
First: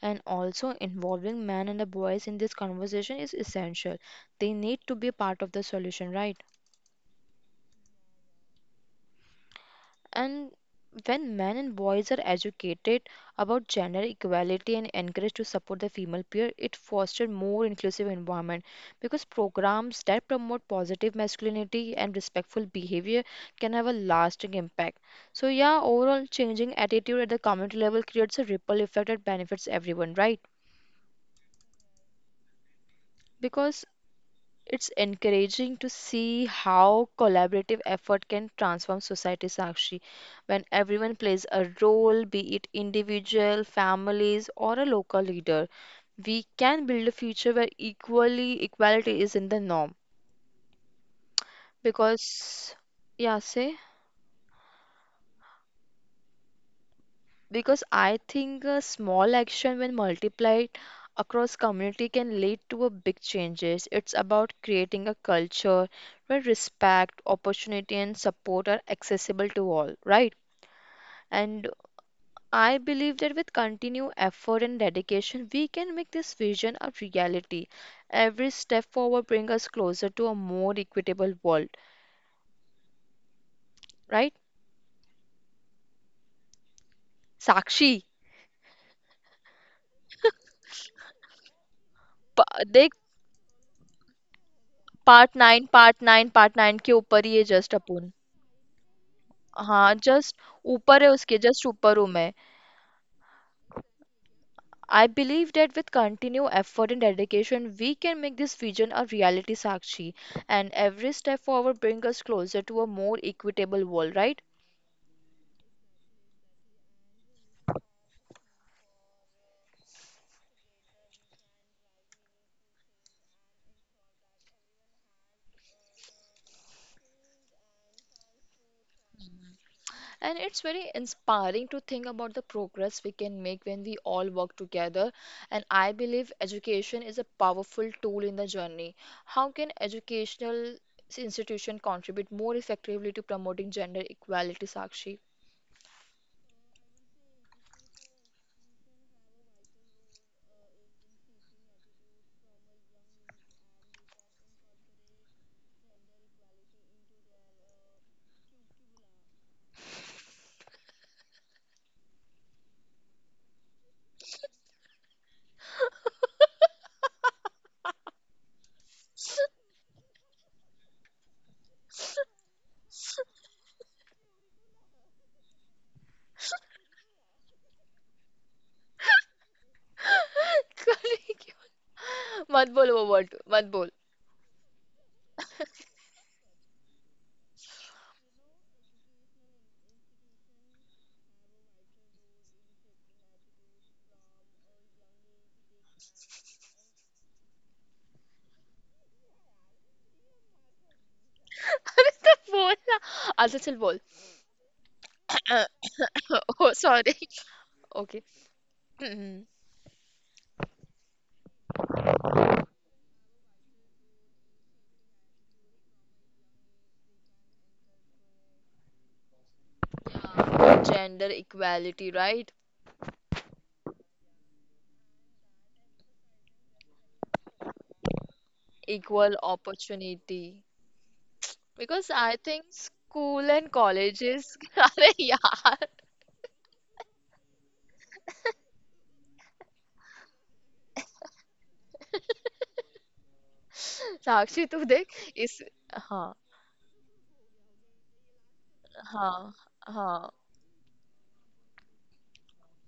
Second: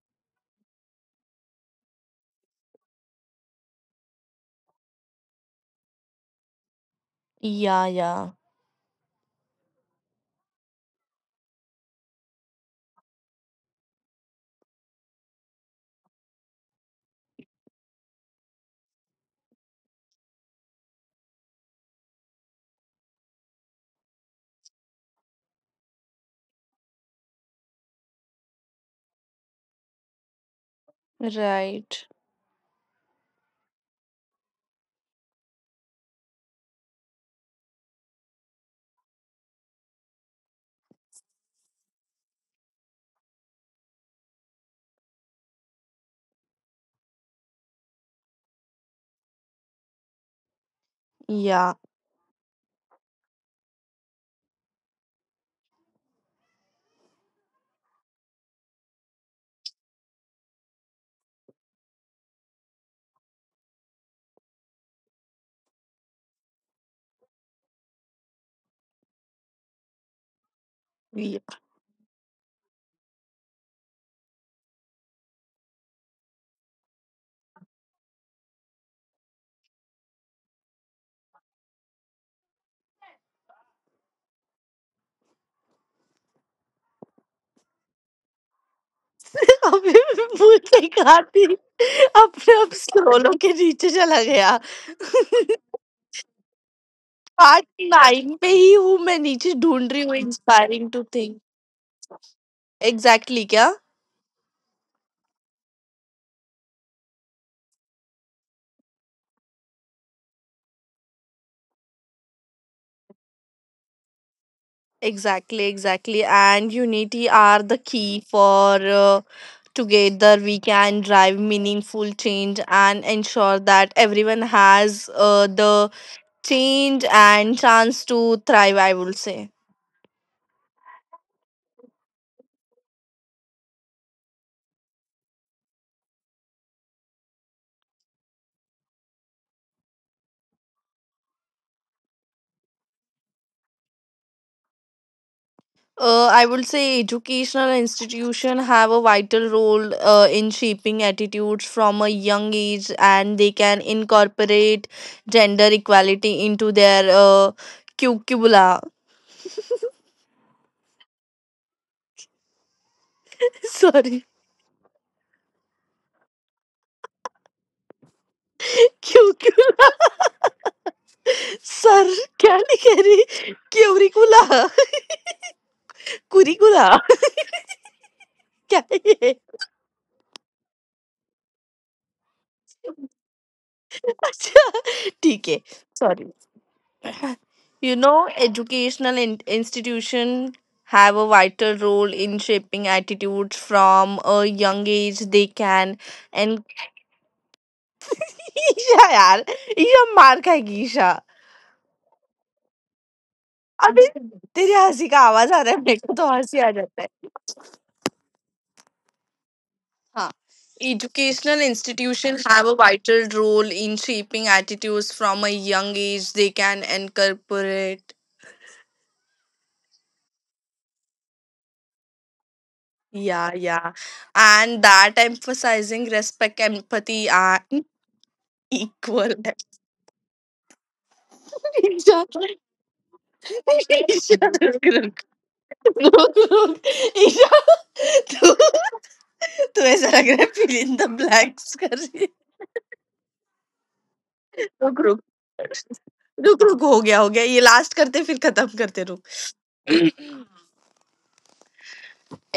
S1: And also involving men and the boys in this conversation is essential. They need to be a part of the solution, right?
S2: Yeah, yeah.
S1: And when men and boys are educated about gender equality and encouraged to support the female peer, it fosters more inclusive environment because programs that promote positive masculinity and respectful behavior can have a lasting impact. So yeah, overall changing attitude at the community level creates a ripple effect that benefits everyone, right?
S2: Right.
S1: Because it's encouraging to see how collaborative effort can transform society, Sakshi, when everyone plays a role, be it individual, families, or a local leader. We can build a future where equally equality is in the norm.
S2: Yeah,
S1: Because, yeah, say. Because I think a small action, when multiplied across community, can lead to a big changes. It's about creating a culture where respect, opportunity, and support are accessible to all, right?
S2: yeah।
S1: And I believe that with continued effort and dedication, we can make this vision a reality. Every step forward brings us closer to a more equitable world, right? Sakshi,
S2: अभी भूल के खाती अपने आप
S1: देख
S2: स्क्रोलों के नीचे चला गया
S1: part 9 के ऊपर ही है जस्ट
S2: पार्ट
S1: अपुन
S2: नाइन पे ही हूँ मैं नीचे
S1: हाँ
S2: ढूंढ रही हूँ
S1: जस्ट ऊपर
S2: इंस्पायरिंग
S1: है
S2: टू
S1: उसके
S2: थिंक
S1: जस्ट ऊपर हूँ मैं.
S2: एग्जैक्टली क्या
S1: I believe that with continued effort and dedication we can make this vision a reality, Sakshi. And every step forward brings us closer to a more equitable world, right?
S2: Exactly exactly and unity are the key for together we can drive meaningful change and ensure that everyone has the change and chance to thrive I would say.
S1: And it's very inspiring to think about the progress we can make when we all work together, and I believe education is a powerful tool in the journey. How can educational institution contribute more effectively to promoting gender equality, Sakshi?
S2: I would say educational institution have a vital role in shaping attitudes from a young age, and they can incorporate gender equality into their curricula. Sorry, curricula. Sir, क्या लिख रही? Curricula, curricula. क्या है? ये?
S1: Colleague. मत बोल वो word मत बोल.
S2: अच्छा, ठीक है you know educational institution have a vital role in shaping attitudes from a young age, they can and Isha यार ईशा मार खाएगी ईशा
S1: अरे तो बोल ना. अच्छा चल बोल.
S2: अभी तेरे हंसी का आवाज आ रहा है मेरे को।
S1: Oh sorry. ओके.
S2: हाँ। Educational institutions have a vital role in shaping attitudes from a young age. They can incorporate,
S1: gender equality right.
S2: yeah, yeah, and that emphasizing respect, empathy, and
S1: Equal
S2: equal
S1: opportunity because I
S2: Isha
S1: think school and colleges
S2: Isha रुक
S1: अरे
S2: रुक
S1: यार.
S2: रुक रुक ईशा तू ऐसा लग रहा है फिल इन द ब्लैंक्स कर रही है
S1: साक्षी तू देख
S2: रुक रुक
S1: इस. हाँ.
S2: रुक हो गया ये लास्ट करते फिर खत्म करते रुक
S1: हाँ हाँ.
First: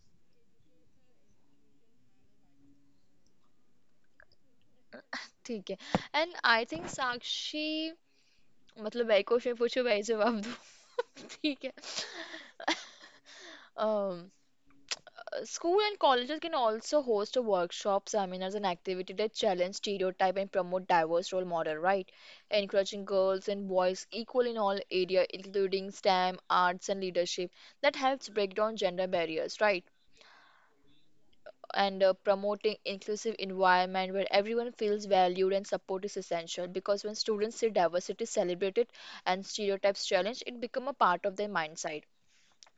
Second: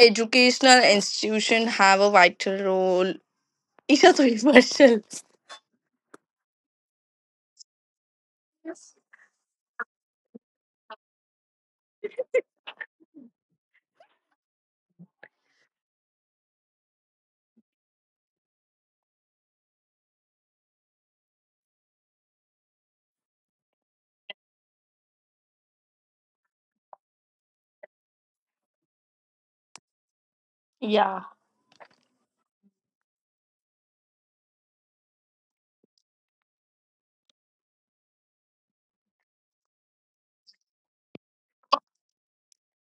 S2: Educational institution have a vital role Isha तो इमर्शियल।
S1: ठीक है. एंड आई थिंक साक्षी, मतलब मैं क्वेश्चन पूछो मैं जवाब दूँ. ठीक है. um, School and colleges can also host a workshop, seminars, and activity that challenge stereotype and promote diverse role model, right? Encouraging girls and boys equal in all area, including STEM, arts, and leadership. That helps break down gender barriers, right? And promoting inclusive environment where everyone feels valued and support is essential. Because when students see diversity celebrated and stereotypes challenged, it become a part of their mindset.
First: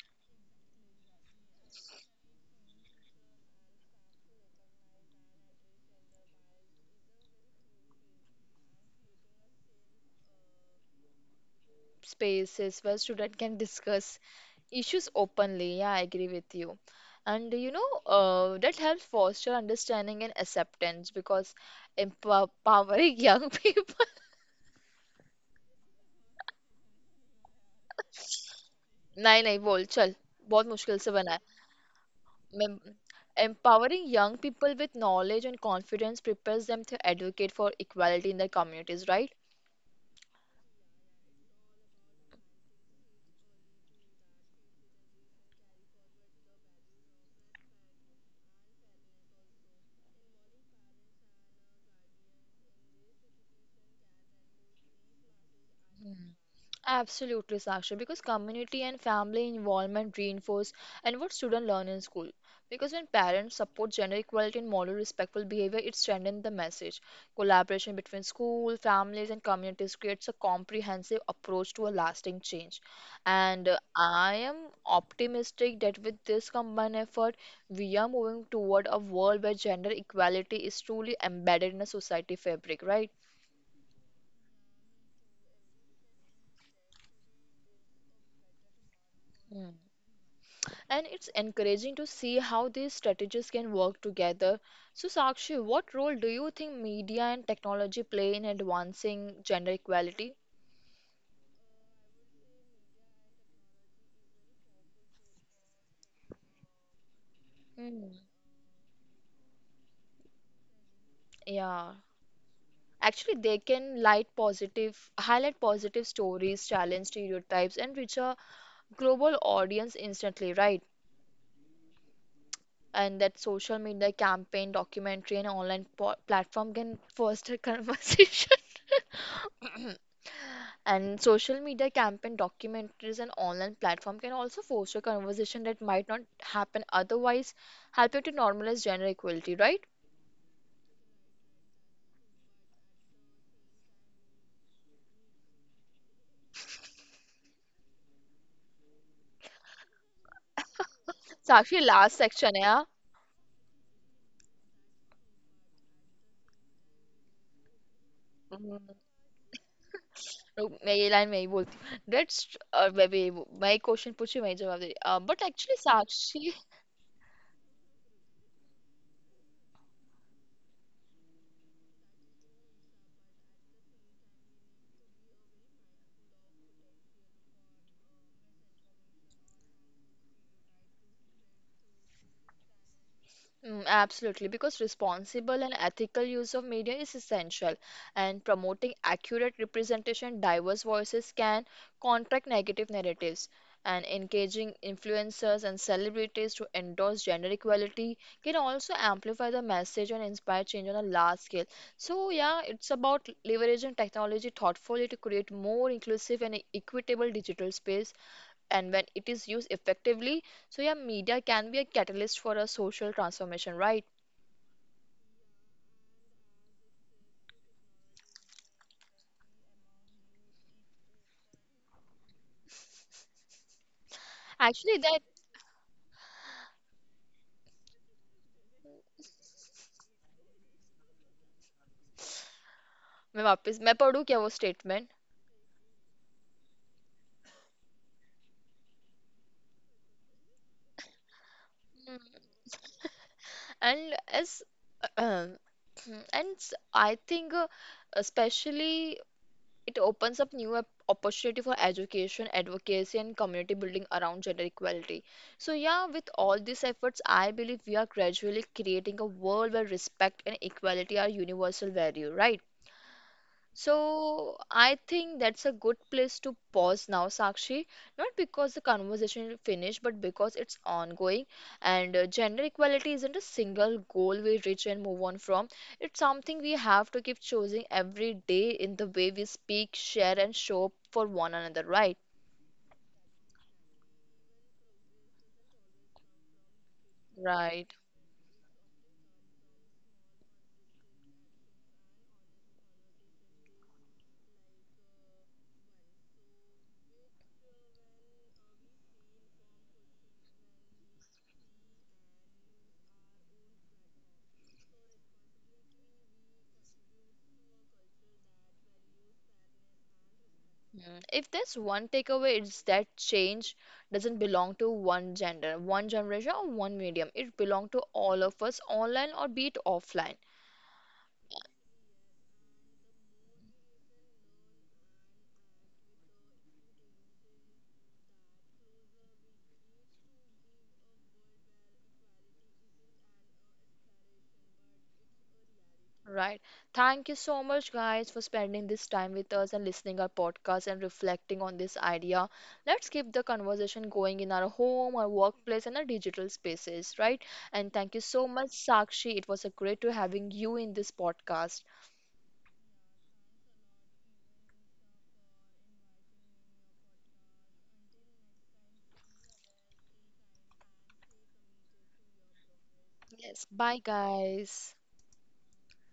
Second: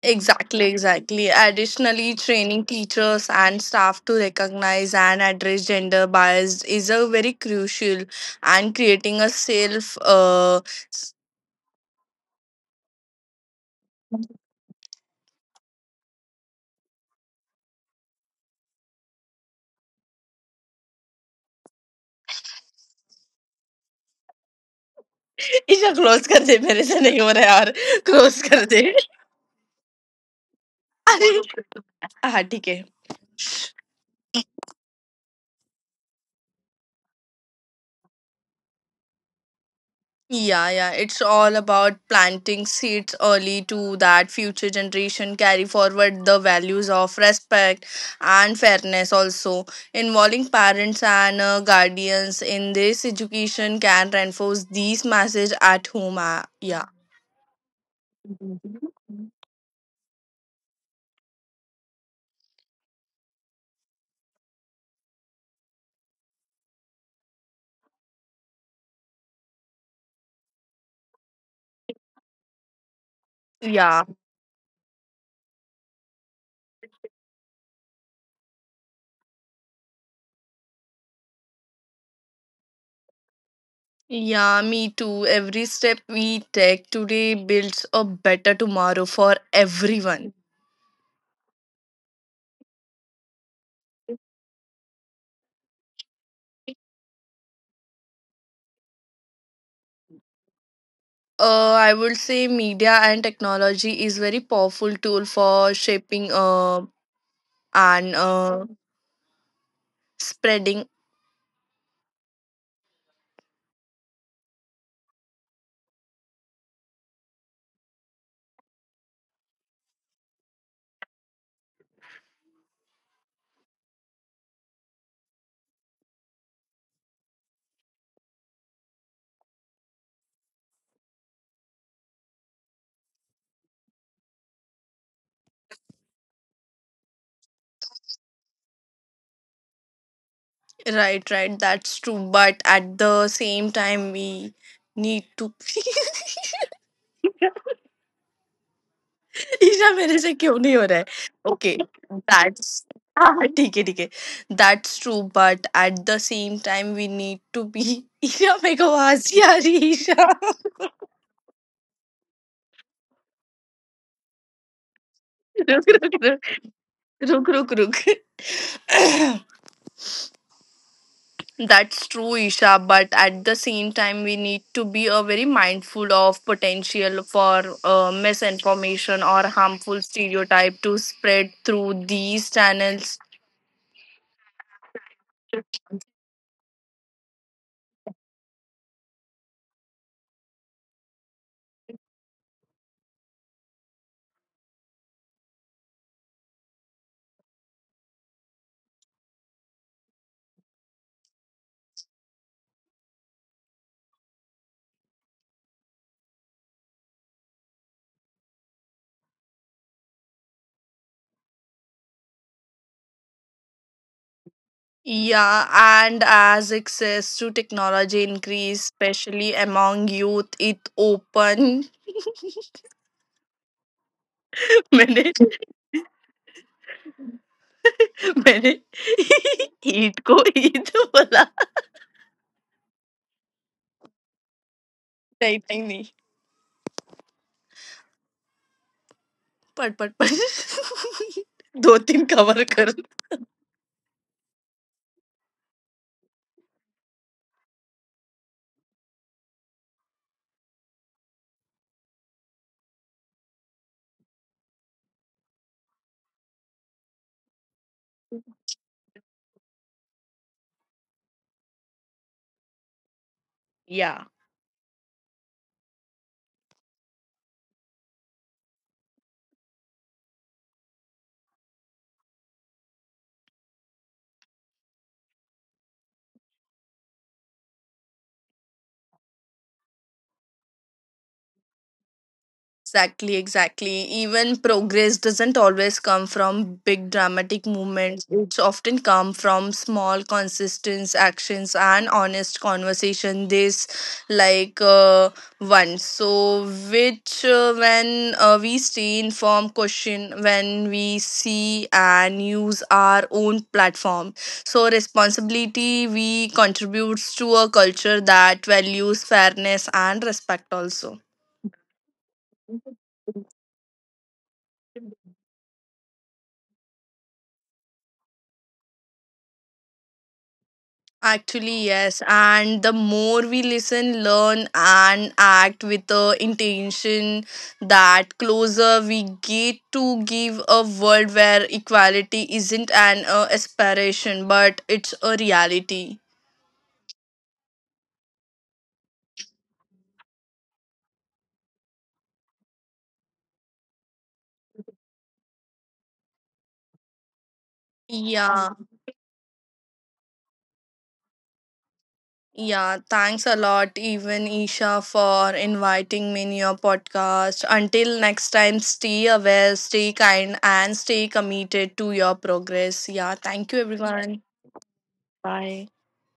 S2: Exactly, exactly. Additionally, training teachers and staff to recognize and address gender bias is a very crucial, and creating a self uh,
S1: Spaces where students can discuss issues openly. Yeah, I agree with you. And you know, that helps foster understanding and acceptance because empowering young people.
S2: Isha close कर दे मेरे से नहीं हो रहा यार close कर दे
S1: नहीं नहीं बोल चल. बहुत मुश्किल से
S2: अरे
S1: बना है.
S2: हाँ ठीक
S1: मैं
S2: है।
S1: empowering young people with knowledge and confidence prepares them to advocate for equality in their communities,
S2: Yeah, yeah, it's all about planting seeds early to that future generation carry forward the values of respect and fairness also. Involving parents and guardians in this education can reinforce these messages at home.
S1: right?
S2: Yeah.
S1: Absolutely, Saksha, because community and family involvement reinforce and what students learn in school. Because when parents support gender equality and model respectful behavior, it strengthens the message. Collaboration between school, families, and communities creates a comprehensive approach to a lasting change. And
S2: Yeah.
S1: I am optimistic that with this combined effort, we are moving toward a world where gender equality is truly embedded in a society fabric, right?
S2: Yeah, me too. Every step we take today builds a better tomorrow for
S1: Mm.
S2: everyone.
S1: And it's encouraging to see how these strategies can work together. So, Sakshi, what role do you think media and technology play in advancing gender equality?
S2: I would say media and technology is very powerful tool for shaping uh, and
S1: Hmm.
S2: uh, spreading.
S1: Yeah. Actually, they can highlight positive stories, challenge stereotypes, and reach a global audience instantly, right? And that social media campaign, documentary, and online platform can foster conversation. And social media campaign, documentaries, and online platform can also foster conversation that might not happen otherwise, helping to normalize gender equality, right?
S2: Right, right. That's true. But at the same time, we need to. Isha मेरे से क्यों नहीं हो रहा है okay
S1: Sakshi, last section है हाँ.
S2: हाँ हाँ, ठीक है that's true but at the same time we need to be Isha मेरे को हंसी आ रही है, ईशा
S1: रुक, मैं ये लाइन मैं ही बोलती हूँ. लेट्स, मैं भी मैं ही क्वेश्चन पूछी वही जवाब दे रही। अ, but
S2: Look,
S1: actually
S2: look, look,
S1: Sakshi.
S2: look. That's true, Isha. But at the same time, we need to be very mindful of potential for misinformation or harmful stereotype to spread through these channels.
S1: Mm, absolutely, because responsible and ethical use of media is essential, and promoting accurate representation, diverse voices can contract negative narratives, and engaging influencers and celebrities to endorse gender equality can also amplify the message and inspire change on a large scale. So, yeah, it's about leveraging technology thoughtfully to create more inclusive and equitable digital space, and when it is used effectively, so yeah, media can be a catalyst for a social transformation, right?
S2: Yeah, and as access to technology increase, especially among youth, it open.
S1: Actually
S2: मैंने
S1: that.
S2: मैंने ईट को ईट बोला
S1: मैं वापस मैं पढ़ूँ क्या वो statement.
S2: नहीं पट पट पट दो तीन
S1: Hmm.
S2: कवर कर।
S1: And as mm, and I think especially it opens up new opportunity for education, advocacy, and community building around gender equality. So yeah, with all these efforts, I believe we are gradually creating a world where respect and equality are universal value, right? So I think that's a good place to pause now, Sakshi. Not because the conversation is finished, but because it's ongoing. And gender equality isn't a single goal we reach and move on from. It's something we have to keep choosing every day in the way we speak, share, and show up for one another, right?
S2: Exactly, exactly. Even progress doesn't always come from big dramatic
S1: Right.
S2: movements. It's often come from small, consistent actions and honest conversation. This, like uh, one, so which when we stay informed, question when we see and use our own platform. So responsibility we contributes to a culture that values fairness and respect also.
S1: Mm. If there's one takeaway, it's that change doesn't belong to one gender, one generation, or one medium. It belongs to all of us, online or be it offline.
S2: Actually, yes. And the more we listen, learn, and act with the intention, that closer we get to give a world where equality isn't an aspiration, but it's a reality.
S1: Right. Thank you so much, guys, for spending this time with us and listening our podcast and reflecting on this idea. Let's keep the conversation going in our home, our workplace, and our digital spaces, right? And thank you so much,
S2: Yeah,
S1: Sakshi. It was a great to having you in this podcast.
S2: yeah. Thanks a lot, even Isha, for inviting me in your podcast. Until next time, stay aware, stay kind, and stay committed to your progress. Yeah,
S1: Yes.
S2: thank you,
S1: Bye,
S2: everyone.
S1: guys.